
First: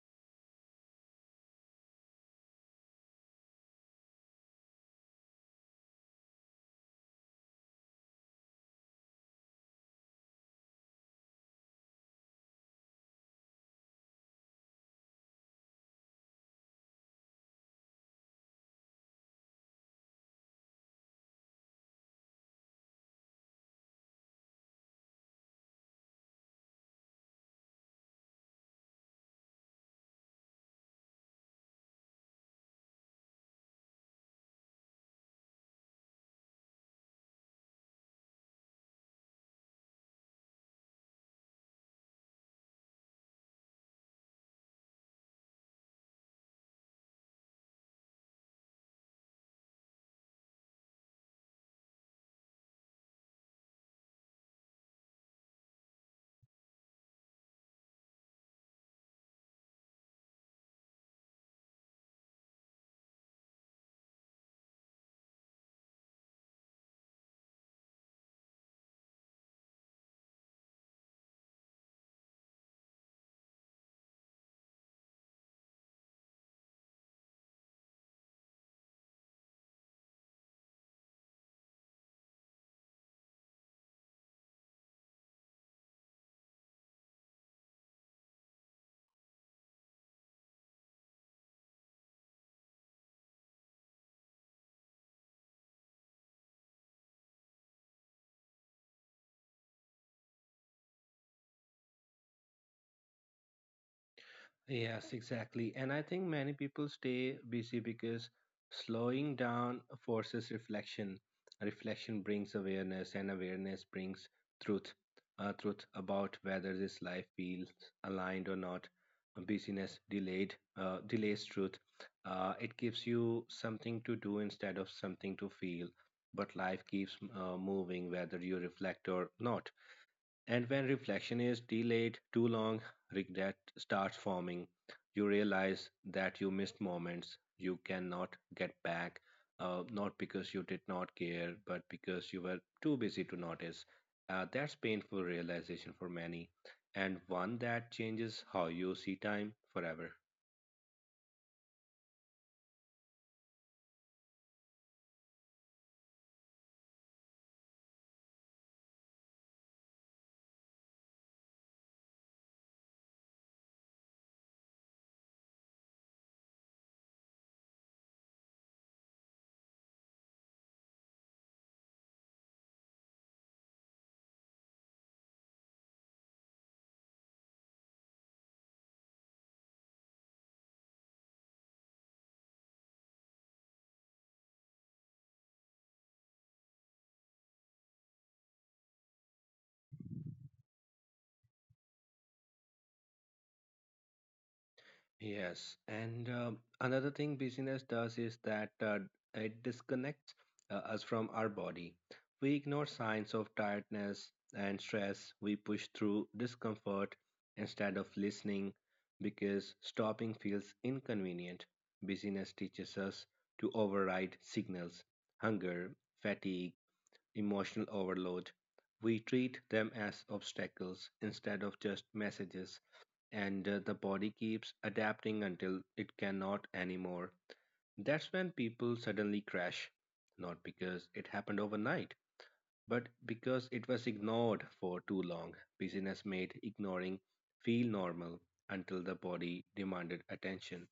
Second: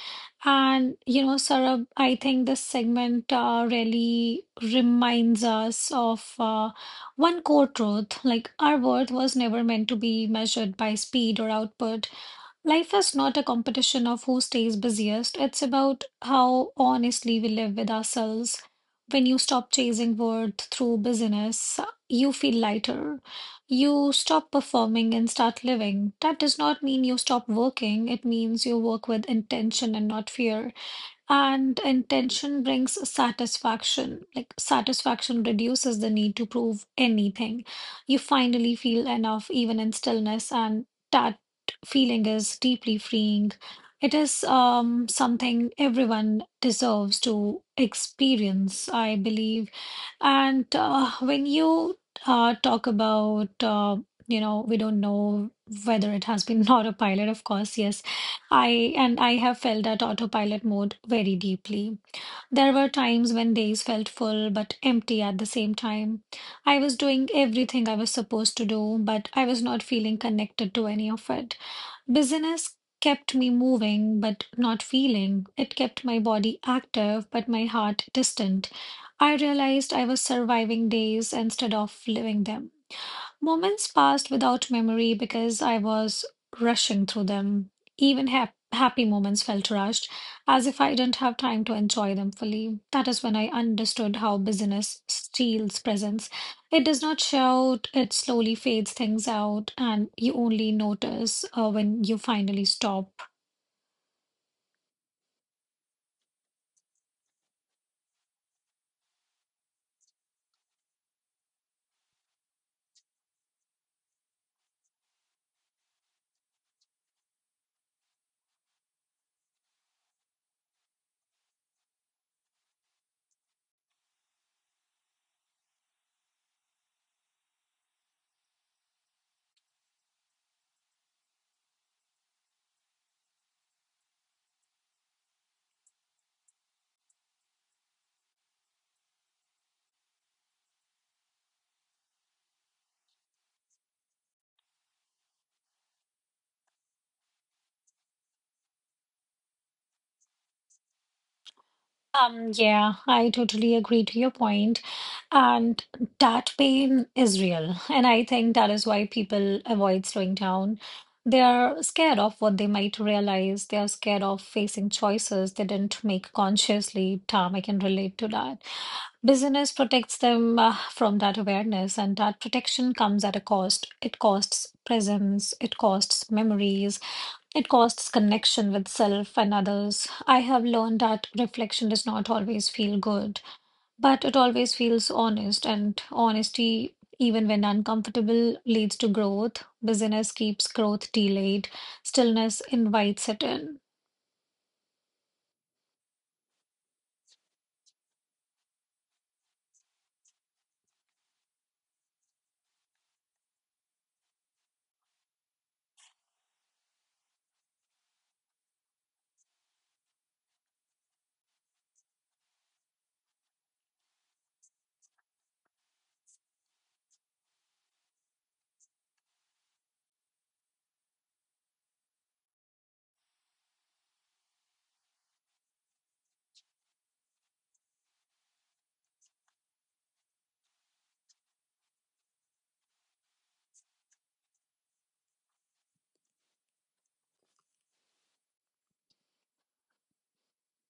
[SPEAKER 2] And, you know, Saurabh, I think this segment uh, really reminds us of uh, one core truth. Like, our worth was never meant to be measured by speed or output. Life is not a competition of who stays busiest. It's about how honestly we live with ourselves. When you stop chasing worth through business, you feel lighter. You stop performing and start living. That does not mean you stop working. It means you work with intention and not fear. And intention brings satisfaction. Like, satisfaction reduces the need to prove anything. You finally feel enough, even in stillness, and that feeling is deeply freeing. It is um, something everyone deserves to experience, I believe. And uh, when you uh, talk about, uh, you know, we don't know whether it has been autopilot, of course, yes. I and I have felt that autopilot mode very deeply. There were times when days felt full but empty at the same time. I was doing everything I was supposed to do, but I was not feeling connected to any of it. Business kept me moving but not feeling. It kept my body active but my heart distant. I realized I was surviving days instead of living them. Moments passed without memory because I was rushing through them. Even hap- happy moments felt rushed, as if I didn't have time to enjoy them fully. That is when I understood how business steals presence. It does not shout, it slowly fades things out, and you only notice uh, when you finally stop.
[SPEAKER 1] Yes, exactly. And I think many people stay busy because slowing down forces reflection. Reflection brings awareness, and awareness brings truth. Uh, truth about whether this life feels aligned or not. Busyness delayed uh, delays truth. Uh, it gives you something to do instead of something to feel. But life keeps uh, moving, whether you reflect or not. And when reflection is delayed too long, regret starts forming. You realize that you missed moments you cannot get back, uh, not because you did not care, but because you were too busy to notice. Uh, that's painful realization for many, and one that changes how you see time forever.
[SPEAKER 2] Um, yeah, I totally agree to your point. And that pain is real. And I think that is why people avoid slowing down. They are scared of what they might realize. They are scared of facing choices they didn't make consciously. Tom, I can relate to that. Business protects them uh, from that awareness, and that protection comes at a cost. It costs presence, it costs memories, it costs connection with self and others. I have learned that reflection does not always feel good, but it always feels honest, and honesty, even when uncomfortable, leads to growth. Business keeps growth delayed, stillness invites it in.
[SPEAKER 1] Yes, and um, another thing busyness does is that uh, it disconnects uh, us from our body. We ignore signs of tiredness and stress. We push through discomfort instead of listening because stopping feels inconvenient. Busyness teaches us to override signals, hunger, fatigue, emotional overload. We treat them as obstacles instead of just messages, and uh, the body keeps adapting until it cannot anymore. That's when people suddenly crash, not because it happened overnight, but because it was ignored for too long. Business made ignoring feel normal until the body demanded attention.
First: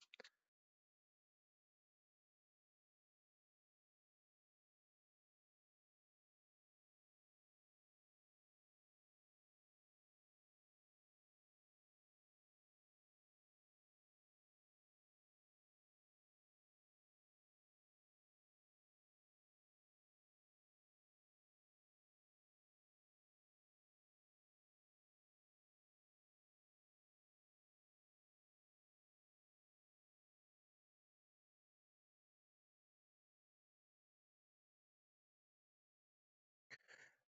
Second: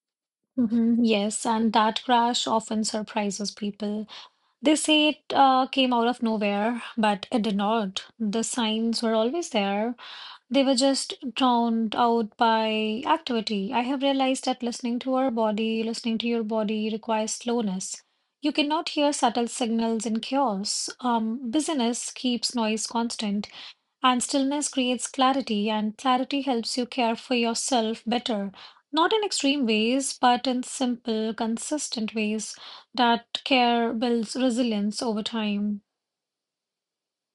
[SPEAKER 2] Mhm. Yes, and that crash often surprises people. They say it uh, came out of nowhere, but it did not. The signs were always there. They were just drowned out by activity. I have realized that listening to our body, listening to your body requires slowness. You cannot hear subtle signals in chaos. Um, busyness keeps noise constant. And stillness creates clarity, and clarity helps you care for yourself better. Not in extreme ways, but in simple, consistent ways. That care builds resilience over time.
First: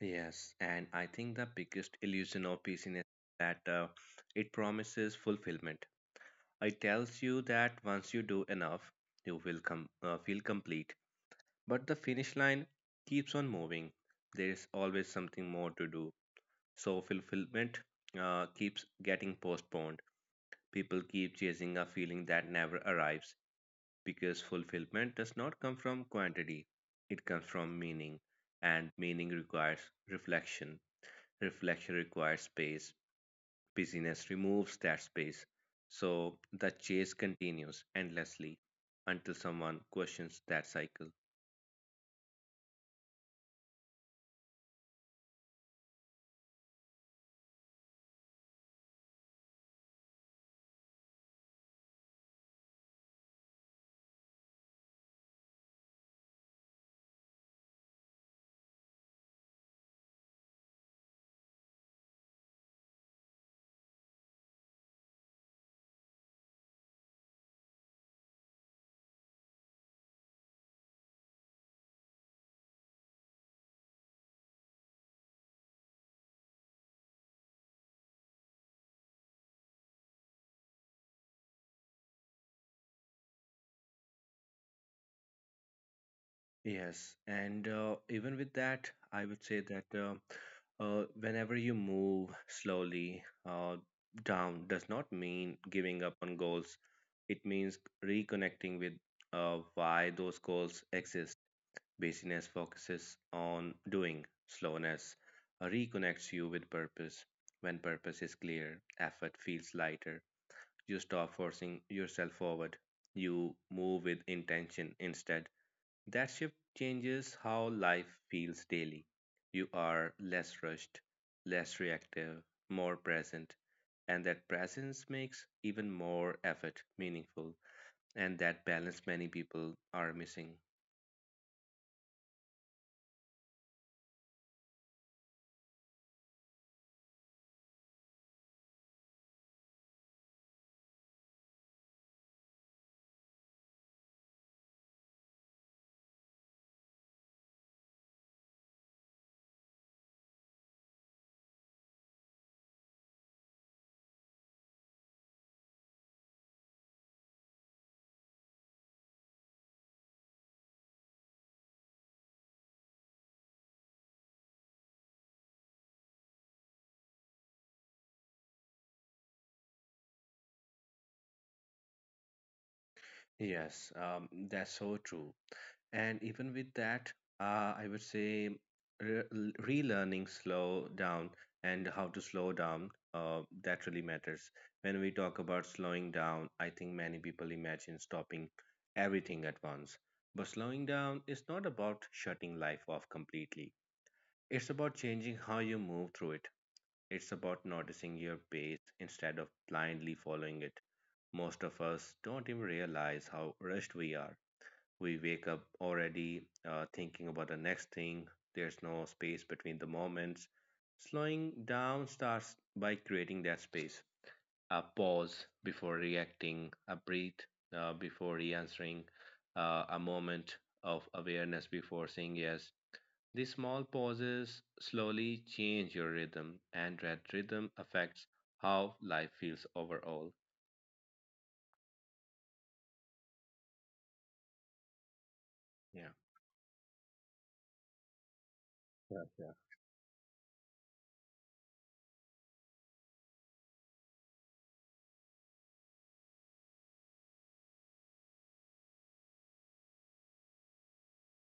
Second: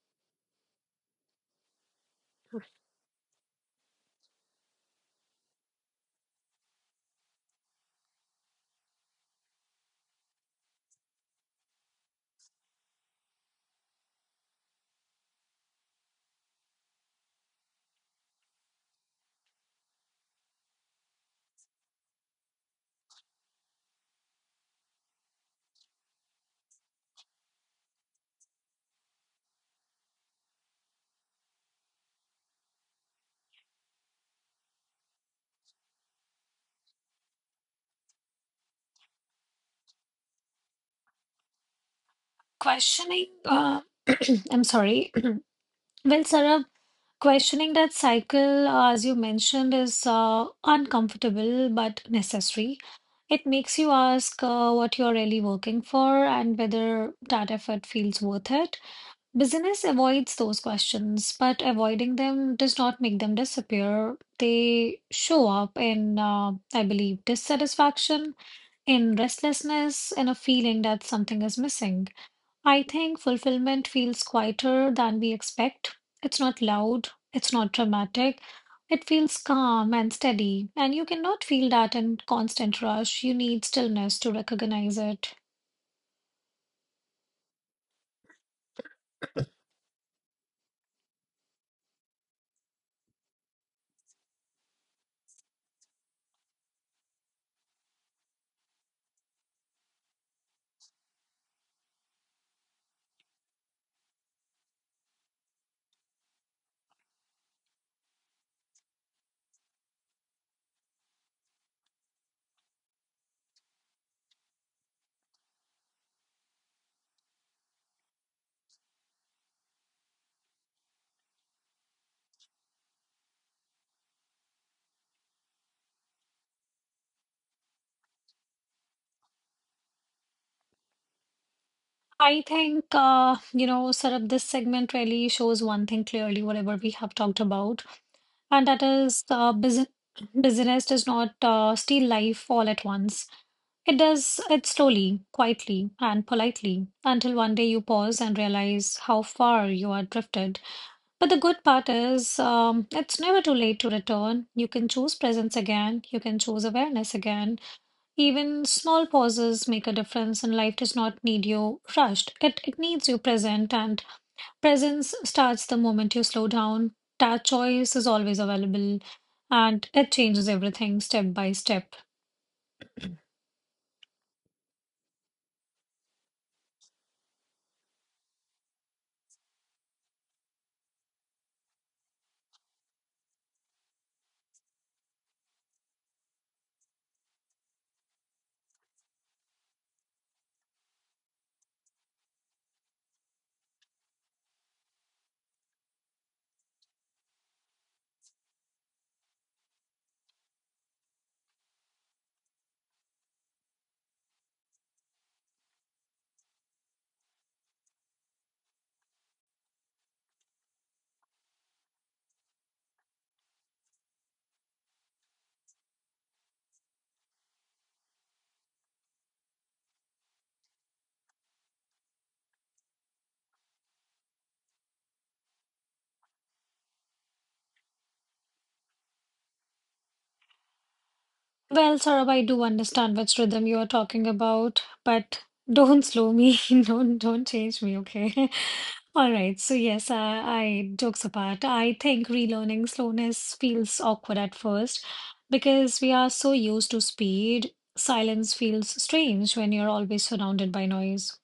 [SPEAKER 1] Yes, and I think the biggest illusion of business is that uh, it promises fulfillment. It tells you that once you do enough, you will com- uh, feel complete. But the finish line keeps on moving. There is always something more to do. So fulfillment uh, keeps getting postponed. People keep chasing a feeling that never arrives, because fulfillment does not come from quantity, it comes from meaning. And meaning requires reflection. Reflection requires space. Busyness removes that space. So the chase continues endlessly until someone questions that cycle.
[SPEAKER 2] Questioning, uh, I'm sorry. Well, Sarah, questioning that cycle, uh, as you mentioned, is uh, uncomfortable but necessary. It makes you ask uh, what you're really working for, and whether that effort feels worth it. Business avoids those questions, but avoiding them does not make them disappear. They show up in, uh, I believe, dissatisfaction, in restlessness, in a feeling that something is missing. I think fulfillment feels quieter than we expect. It's not loud, it's not dramatic. It feels calm and steady, and you cannot feel that in constant rush. You need stillness to recognize it.
[SPEAKER 1] Yes, and uh, even with that, I would say that uh, uh, whenever you move slowly uh, down does not mean giving up on goals. It means reconnecting with uh, why those goals exist. Busyness focuses on doing. Slowness uh, reconnects you with purpose. When purpose is clear, effort feels lighter. You stop forcing yourself forward. You move with intention instead. That shift changes how life feels daily. You are less rushed, less reactive, more present, and that presence makes even more effort meaningful, and that balance many people are missing.
[SPEAKER 2] I think, uh, you know, Sarab, this segment really shows one thing clearly, whatever we have talked about, and that is uh, business. Business does not uh, steal life all at once. It does it slowly, quietly, and politely until one day you pause and realize how far you are drifted. But the good part is, um, it's never too late to return. You can choose presence again, you can choose awareness again, even small pauses make a difference, and life does not need you rushed. It, it needs you present, and presence starts the moment you slow down. That choice is always available, and it changes everything step by step.
[SPEAKER 1] Yes, um, that's so true. And even with that, uh, I would say re relearning slow down and how to slow down, uh, that really matters. When we talk about slowing down, I think many people imagine stopping everything at once. But slowing down is not about shutting life off completely. It's about changing how you move through it. It's about noticing your pace instead of blindly following it. Most of us don't even realize how rushed we are. We wake up already uh, thinking about the next thing. There's no space between the moments. Slowing down starts by creating that space. A pause before reacting, a breath uh, before re answering, uh, a moment of awareness before saying yes. The small pauses slowly change your rhythm, and that rhythm affects how life feels overall.
[SPEAKER 2] Well, Saurabh, I do understand which rhythm you are talking about, but don't
[SPEAKER 1] Yeah.
[SPEAKER 2] slow me. Don't don't change me, okay?
[SPEAKER 1] Yeah,
[SPEAKER 2] All
[SPEAKER 1] yeah.
[SPEAKER 2] right. So yes, I, I jokes apart, I think relearning slowness feels awkward at first because we are so used to speed. Silence feels strange when you're always surrounded by noise.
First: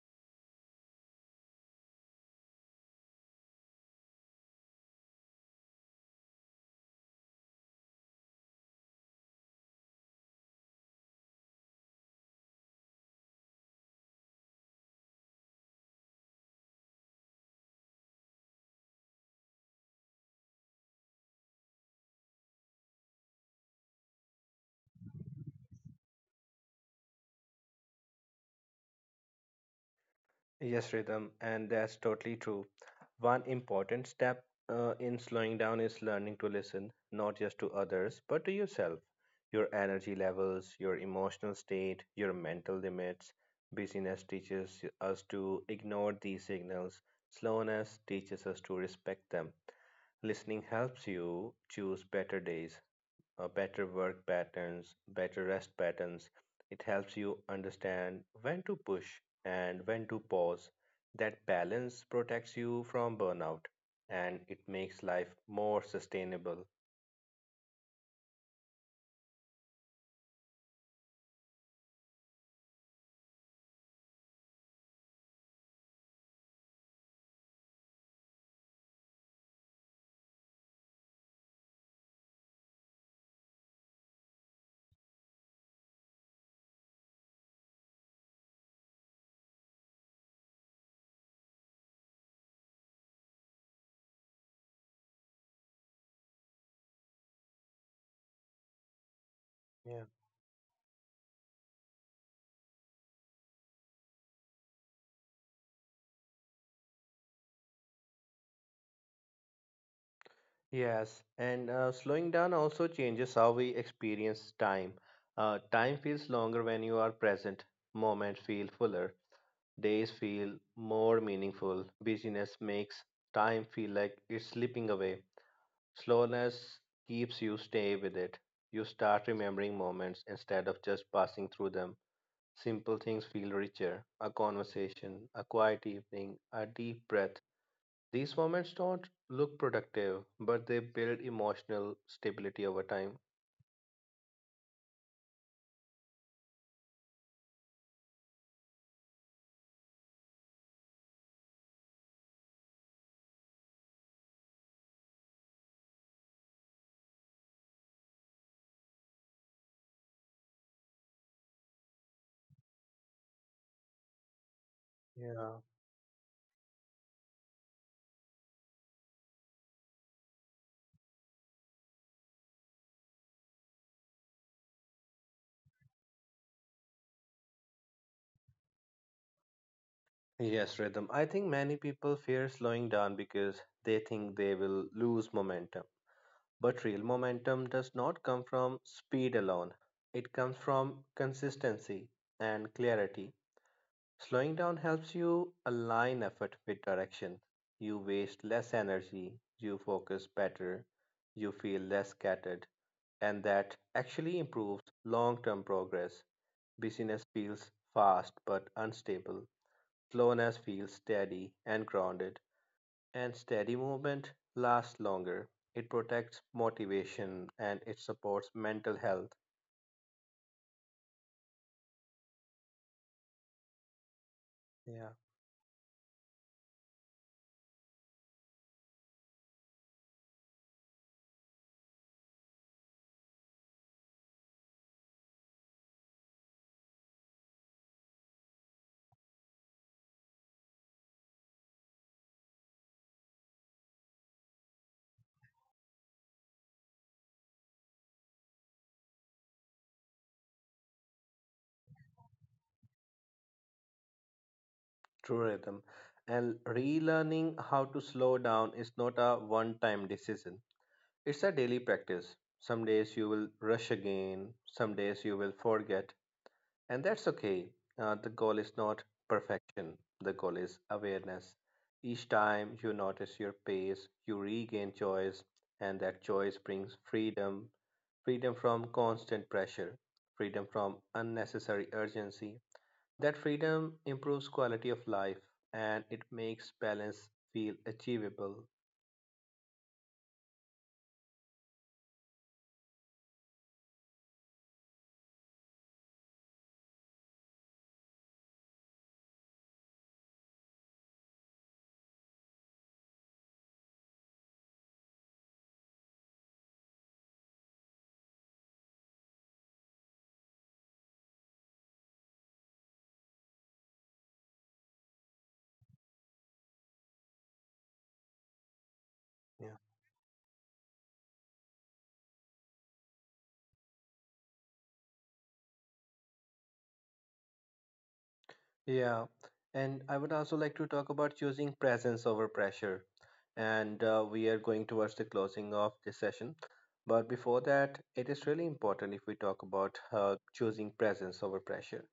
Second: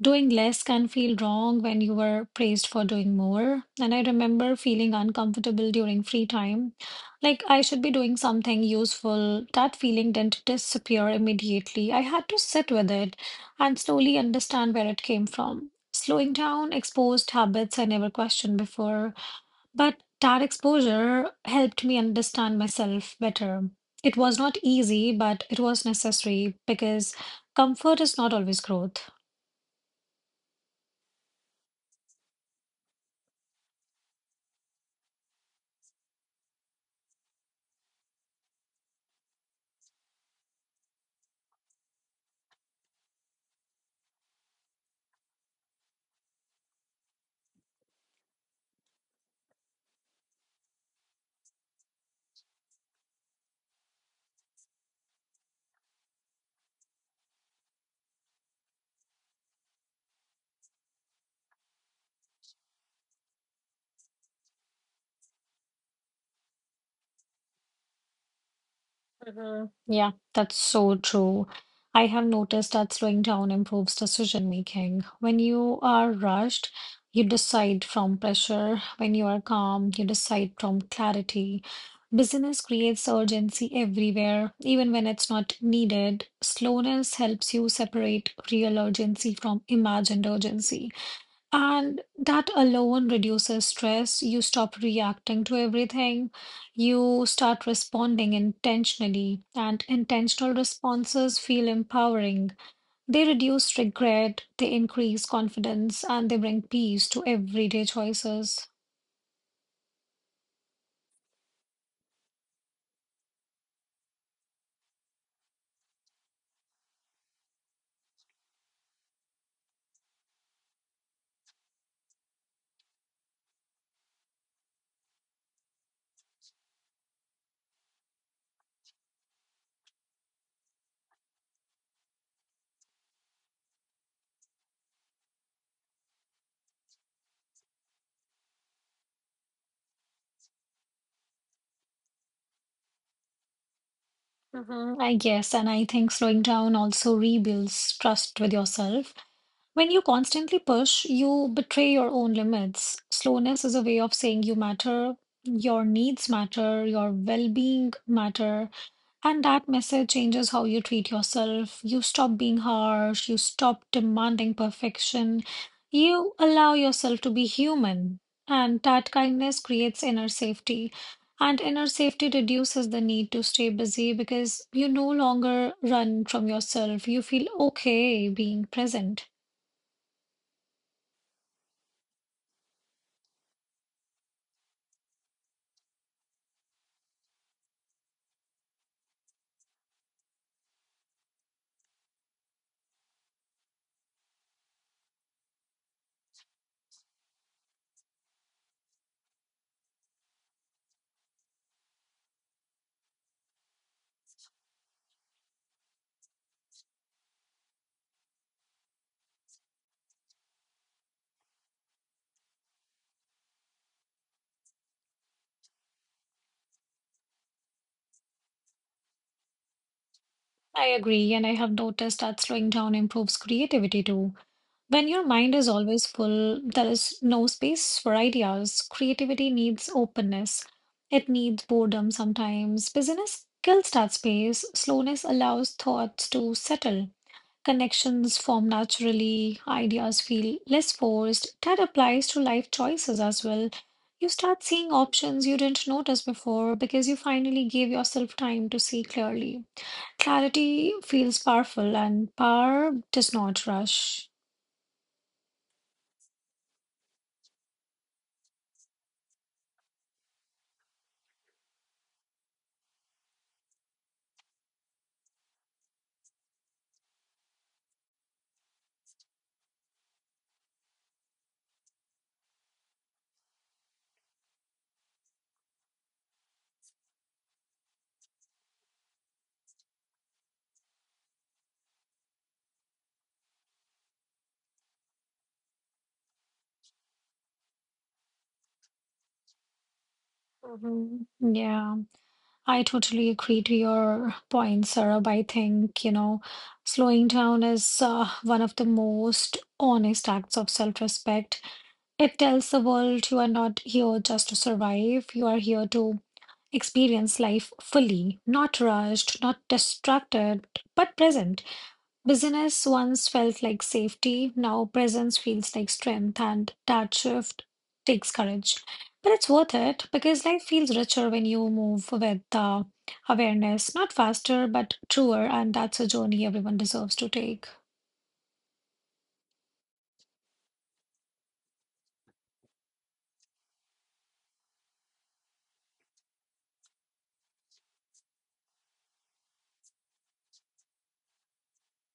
[SPEAKER 2] Doing less can feel wrong when you were praised for doing more. And I remember feeling uncomfortable during free time, like I should be doing something useful. That feeling didn't disappear immediately. I had to sit with it and slowly understand where it came from. Slowing down exposed habits I never questioned before, but that exposure helped me understand myself better. It was not easy, but it was necessary because comfort is not always growth.
[SPEAKER 1] Yes, Rhythm, and that's totally true. One important step uh, in slowing down is learning to listen, not just to others, but to yourself. Your energy levels, your emotional state, your mental limits. Busyness teaches us to ignore these signals, slowness teaches us to respect them. Listening helps you choose better days, uh, better work patterns, better rest patterns. It helps you understand when to push and when to pause. That balance protects you from burnout and it makes life more sustainable.
[SPEAKER 2] Mhm. Yeah, that's so true. I have noticed that slowing down improves decision making. When you are rushed, you decide from pressure. When you are calm, you decide from clarity. Busyness creates urgency everywhere, even when it's not needed. Slowness helps you separate real urgency from imagined urgency. And that alone reduces stress. You stop reacting to everything. You start responding intentionally, and
[SPEAKER 1] Yeah.
[SPEAKER 2] intentional responses feel empowering. They reduce regret, they increase confidence, and they bring peace to everyday choices.
[SPEAKER 1] Yes, and uh, slowing down also changes how we experience time. Uh, time feels longer when you are present, moments feel fuller, days feel more meaningful. Busyness makes time feel like it's slipping away. Slowness keeps you stay with it. You start remembering moments instead of just passing through them. Simple things feel richer: a conversation, a quiet evening, a deep breath. These moments don't look productive, but they build emotional stability over time.
[SPEAKER 2] Mhm, I guess, and I think slowing down also rebuilds trust with yourself. When you constantly push, you betray your own limits. Slowness is a way of saying you matter, your needs matter, your well-being matter, and that message changes how you treat yourself. You stop being harsh, you stop demanding perfection,
[SPEAKER 1] Yeah.
[SPEAKER 2] you allow yourself to be human, and that kindness creates inner safety. And inner safety reduces the need to stay busy because you no longer run from yourself. You feel okay being present.
[SPEAKER 1] Yes, Rhythm. I think many people fear slowing down because they think they will lose momentum. But real momentum does not come from speed alone, it comes from consistency and clarity. Slowing down helps you align effort with direction. You waste less energy, you focus better, you feel less scattered, and that actually improves long term progress. Busyness feels fast but unstable, slowness feels steady and grounded. And steady movement lasts longer. It protects motivation and it supports mental health.
[SPEAKER 2] I agree, and I have noticed that slowing down improves creativity too.
[SPEAKER 1] Yeah,
[SPEAKER 2] When your mind is always full, there is no space for ideas. Creativity needs openness. It needs boredom sometimes. Business kills that space. Slowness allows thoughts to settle. Connections form naturally. Ideas feel less forced. That applies to life choices as well. You start seeing options you didn't notice before because you finally gave yourself time to see clearly. Clarity feels powerful, and power does not rush.
[SPEAKER 1] true Rhythm. And relearning how to slow down is not a one time decision, it's a daily practice. Some days you will rush again, some days you will forget, and that's okay. Uh, the goal is not perfection, the goal is awareness. Each time you notice your pace, you regain choice, and that choice brings freedom, freedom from constant pressure, freedom from unnecessary urgency. That freedom improves quality of life and it makes balance feel achievable.
[SPEAKER 2] Mhm. Yeah, I totally agree to your point, Sarab. I think, you know, slowing down is uh, one of the most honest acts of self-respect. It tells the world you are not here just to survive, you are here to experience life fully, not rushed, not distracted, but present. Business once felt like safety, now presence feels like strength, and that shift takes courage. But it's worth
[SPEAKER 1] Yeah.
[SPEAKER 2] it because life feels richer when you move with uh, awareness, not faster, but truer, and that's a journey everyone deserves to take.
[SPEAKER 1] Yeah. And I would also like to talk about choosing presence over pressure. And uh, we are going towards the closing of this session. But before that, it is really important if we talk about uh, choosing presence over pressure.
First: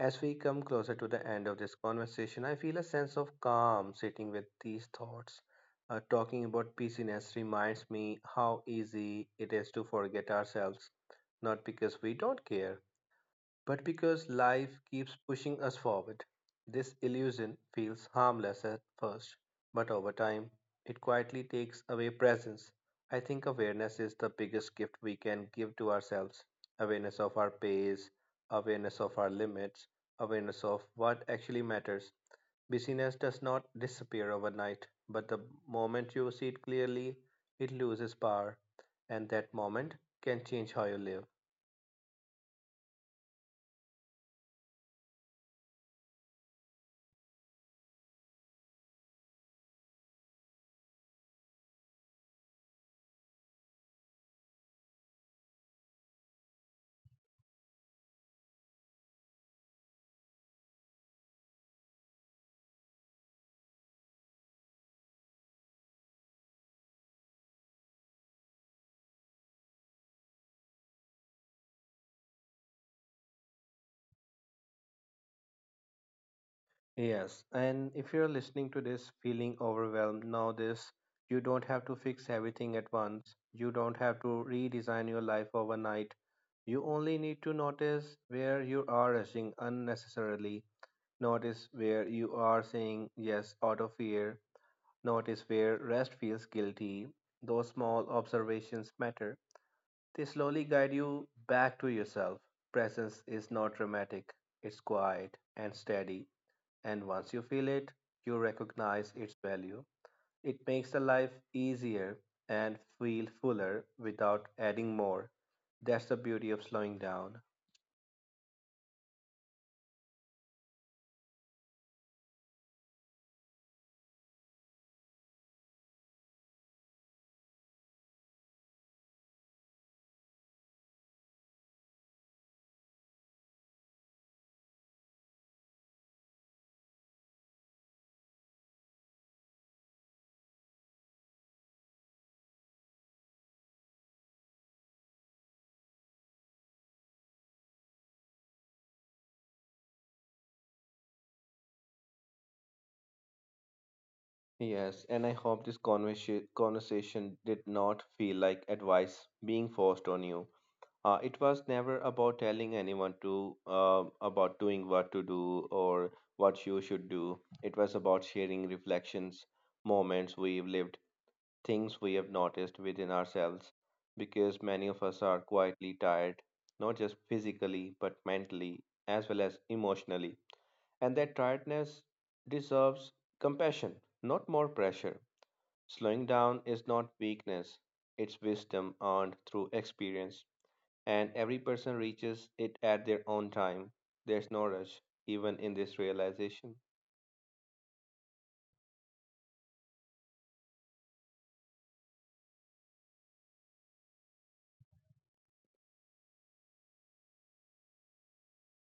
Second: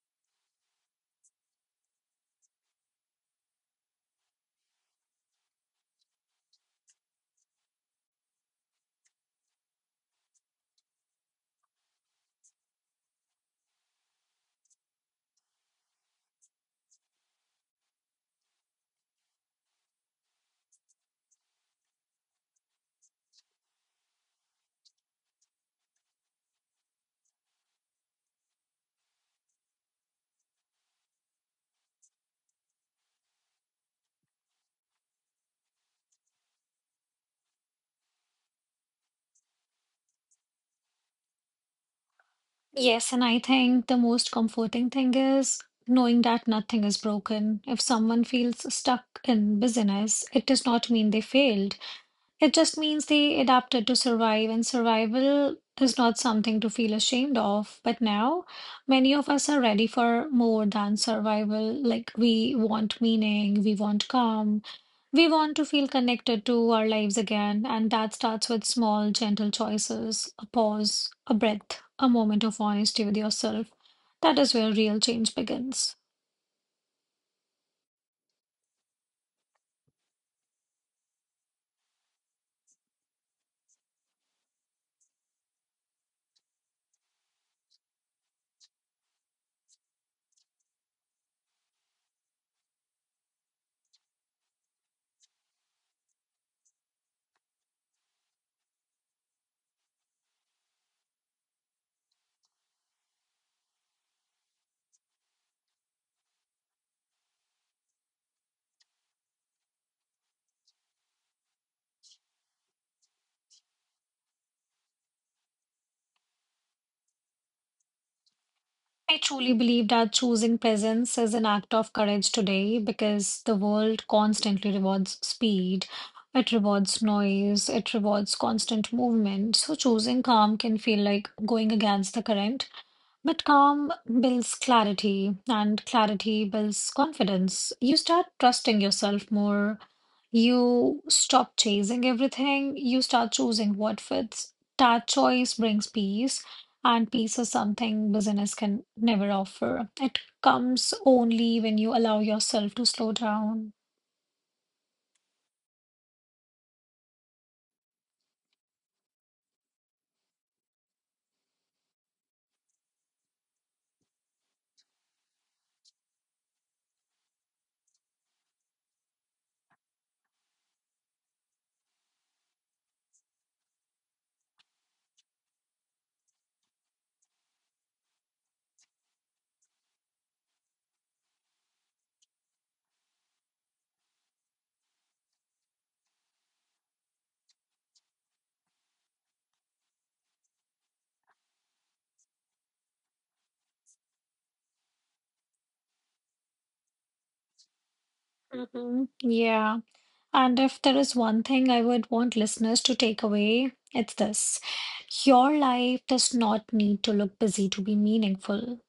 [SPEAKER 1] As we come closer to the end of this conversation, I feel a sense of calm sitting with these thoughts. Uh, talking about busyness reminds me how easy it is to forget ourselves, not because we don't care, but because life keeps pushing us forward. This illusion feels harmless at first, but over time, it quietly takes away presence. I think awareness is the biggest gift we can give to ourselves: awareness of our pace, awareness of our limits, awareness of what actually matters. Busyness does not disappear overnight, but the moment you see it clearly, it loses power, and that moment can change how you live.
[SPEAKER 2] Yes, and I think the most comforting thing is knowing that nothing is broken. If someone feels stuck in business, it does not mean they failed. It just means they adapted to survive, and survival is not something to feel ashamed of. But now, many of us are ready for more than survival. Like, we want meaning, we want calm, we want to feel connected to our lives again. And that starts with small, gentle choices, a pause, a breath, a moment of honesty with yourself. That is where real change begins.
[SPEAKER 1] Yes, and if you're listening to this feeling overwhelmed now, this you don't have to fix everything at once. You don't have to redesign your life overnight. You only need to notice where you are rushing unnecessarily. Notice where you are saying yes out of fear. Notice where rest feels guilty. Those small observations matter. They slowly guide you back to yourself. Presence is not dramatic, it's quiet and steady, and once you feel it, you recognize its value. It makes the life easier and feel fuller without adding more. That's the beauty of slowing down.
[SPEAKER 2] I truly believe that choosing presence is an act of courage today because the world constantly rewards speed, it rewards noise, it rewards constant movement. So choosing calm can feel like going against the current. But calm builds clarity, and clarity builds confidence. You start trusting yourself more. You stop chasing everything. You start choosing what fits. That choice brings peace, and peace is something business can never offer. It comes only when you allow yourself to slow down.
[SPEAKER 1] Yes, and I hope this conversa- conversation did not feel like advice being forced on you. Uh, it was never about telling anyone to uh, about doing what to do or what you should do. It was about sharing reflections, moments we've lived, things we have noticed within ourselves, because many of us are quietly tired, not just physically, but mentally as well as emotionally. And that tiredness deserves compassion, not more pressure. Slowing down is not weakness, it's wisdom earned through experience. And every person reaches it at their own time. There's no rush, even in this realization.
[SPEAKER 2] Hmm. Yeah. And if there is one thing I would want listeners to take away, it's this. Your life does not need to look busy to be meaningful.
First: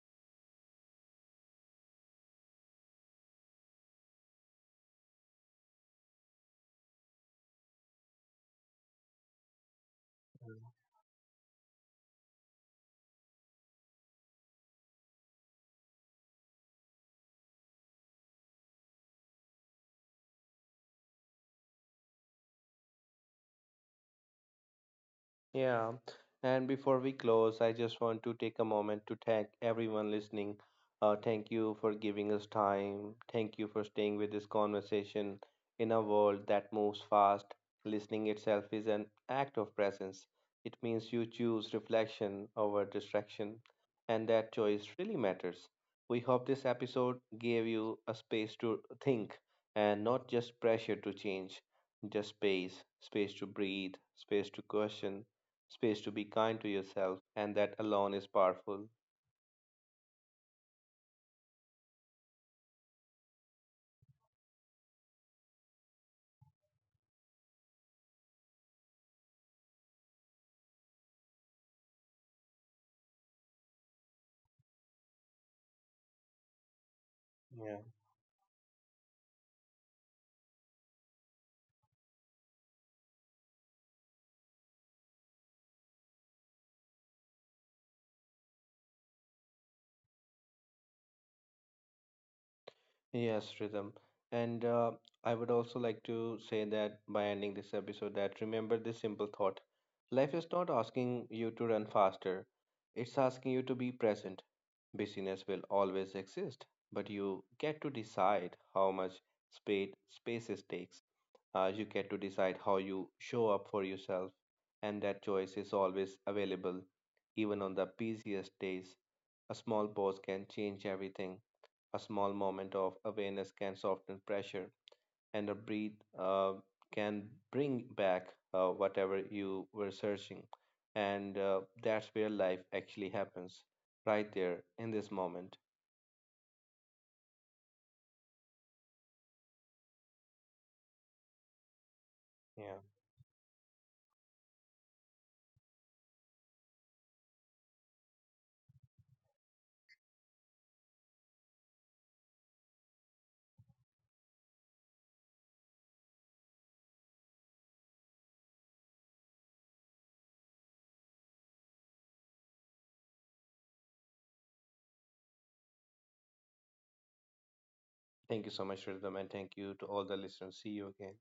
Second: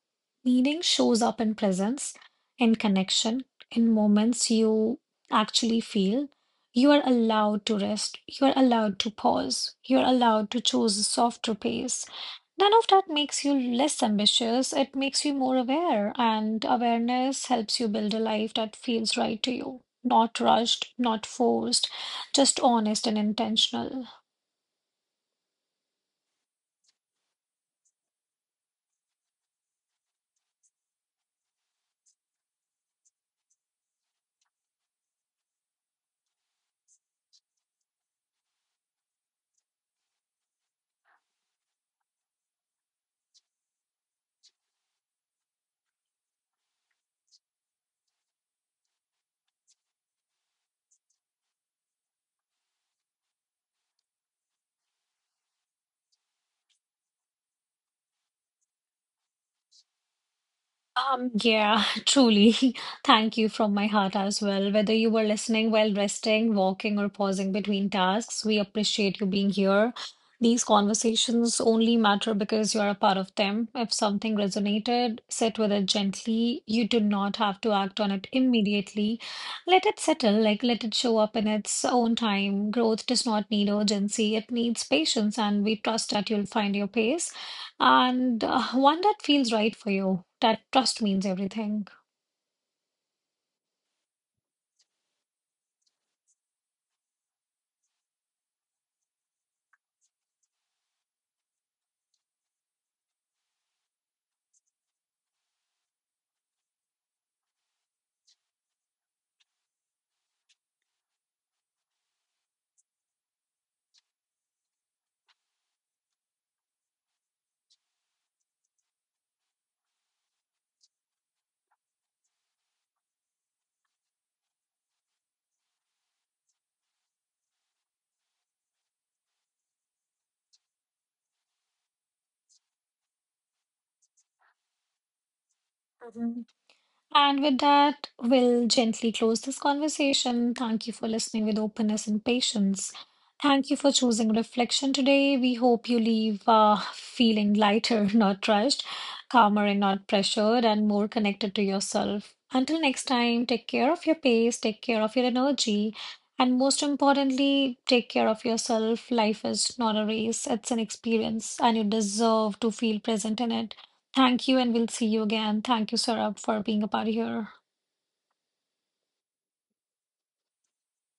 [SPEAKER 2] Meaning shows up in presence, in connection, in moments you actually feel. You are allowed to rest. You are allowed to pause. You are allowed to choose a softer pace. None of that makes you less ambitious. It makes you more aware, and awareness helps you build a life that feels right to you, not rushed, not forced, just honest and intentional.
[SPEAKER 1] Yeah, and before we close, I just want to take a moment to thank everyone listening. Uh, thank you for giving us time. Thank you for staying with this conversation in a world that moves fast. Listening itself is an act of presence. It means you choose reflection over distraction, and that choice really matters. We hope this episode gave you a space to think and not just pressure to change, just space, space to breathe, space to question, space to be kind to yourself, and that alone is powerful.
[SPEAKER 2] Um, yeah, truly. Thank you from my heart as well. Whether you were listening while resting, walking, or pausing between tasks, we appreciate you being here. These conversations only matter because you are a part of them. If something resonated, sit with it gently. You do not have to
[SPEAKER 1] Yeah.
[SPEAKER 2] act on it immediately. Let it settle, like let it show up in its own time. Growth does not need urgency, it needs patience, and we trust that you'll find your pace and uh, one that feels right for you, that trust means everything.
[SPEAKER 1] Yes, Rhythm. And uh, I would also like to say that by ending this episode, that remember this simple thought. Life is not asking you to run faster, it's asking you to be present. Busyness will always exist, but you get to decide how much space spaces takes. Uh, you get to decide how you show up for yourself, and that choice is always available. Even on the busiest days, a small pause can change everything. A small moment of awareness can soften pressure, and a breath uh, can bring back uh, whatever you were searching. And uh, that's where life actually happens, right there in this moment.
[SPEAKER 2] Mhm. And with that, we'll gently close this conversation. Thank you for listening with openness and
[SPEAKER 1] Yeah.
[SPEAKER 2] patience. Thank you for choosing reflection today. We hope you leave uh, feeling lighter, not rushed, calmer and not pressured, and more connected to yourself. Until next time, take care of your pace, take care of your energy, and most importantly, take care of yourself. Life is not a race, it's an experience, and you deserve to feel present in it. Thank you, and we'll see you again. Thank you, Saurabh, for being a part of here.
[SPEAKER 1] Thank you so much, Rhythm, and thank you to all the listeners. See you again.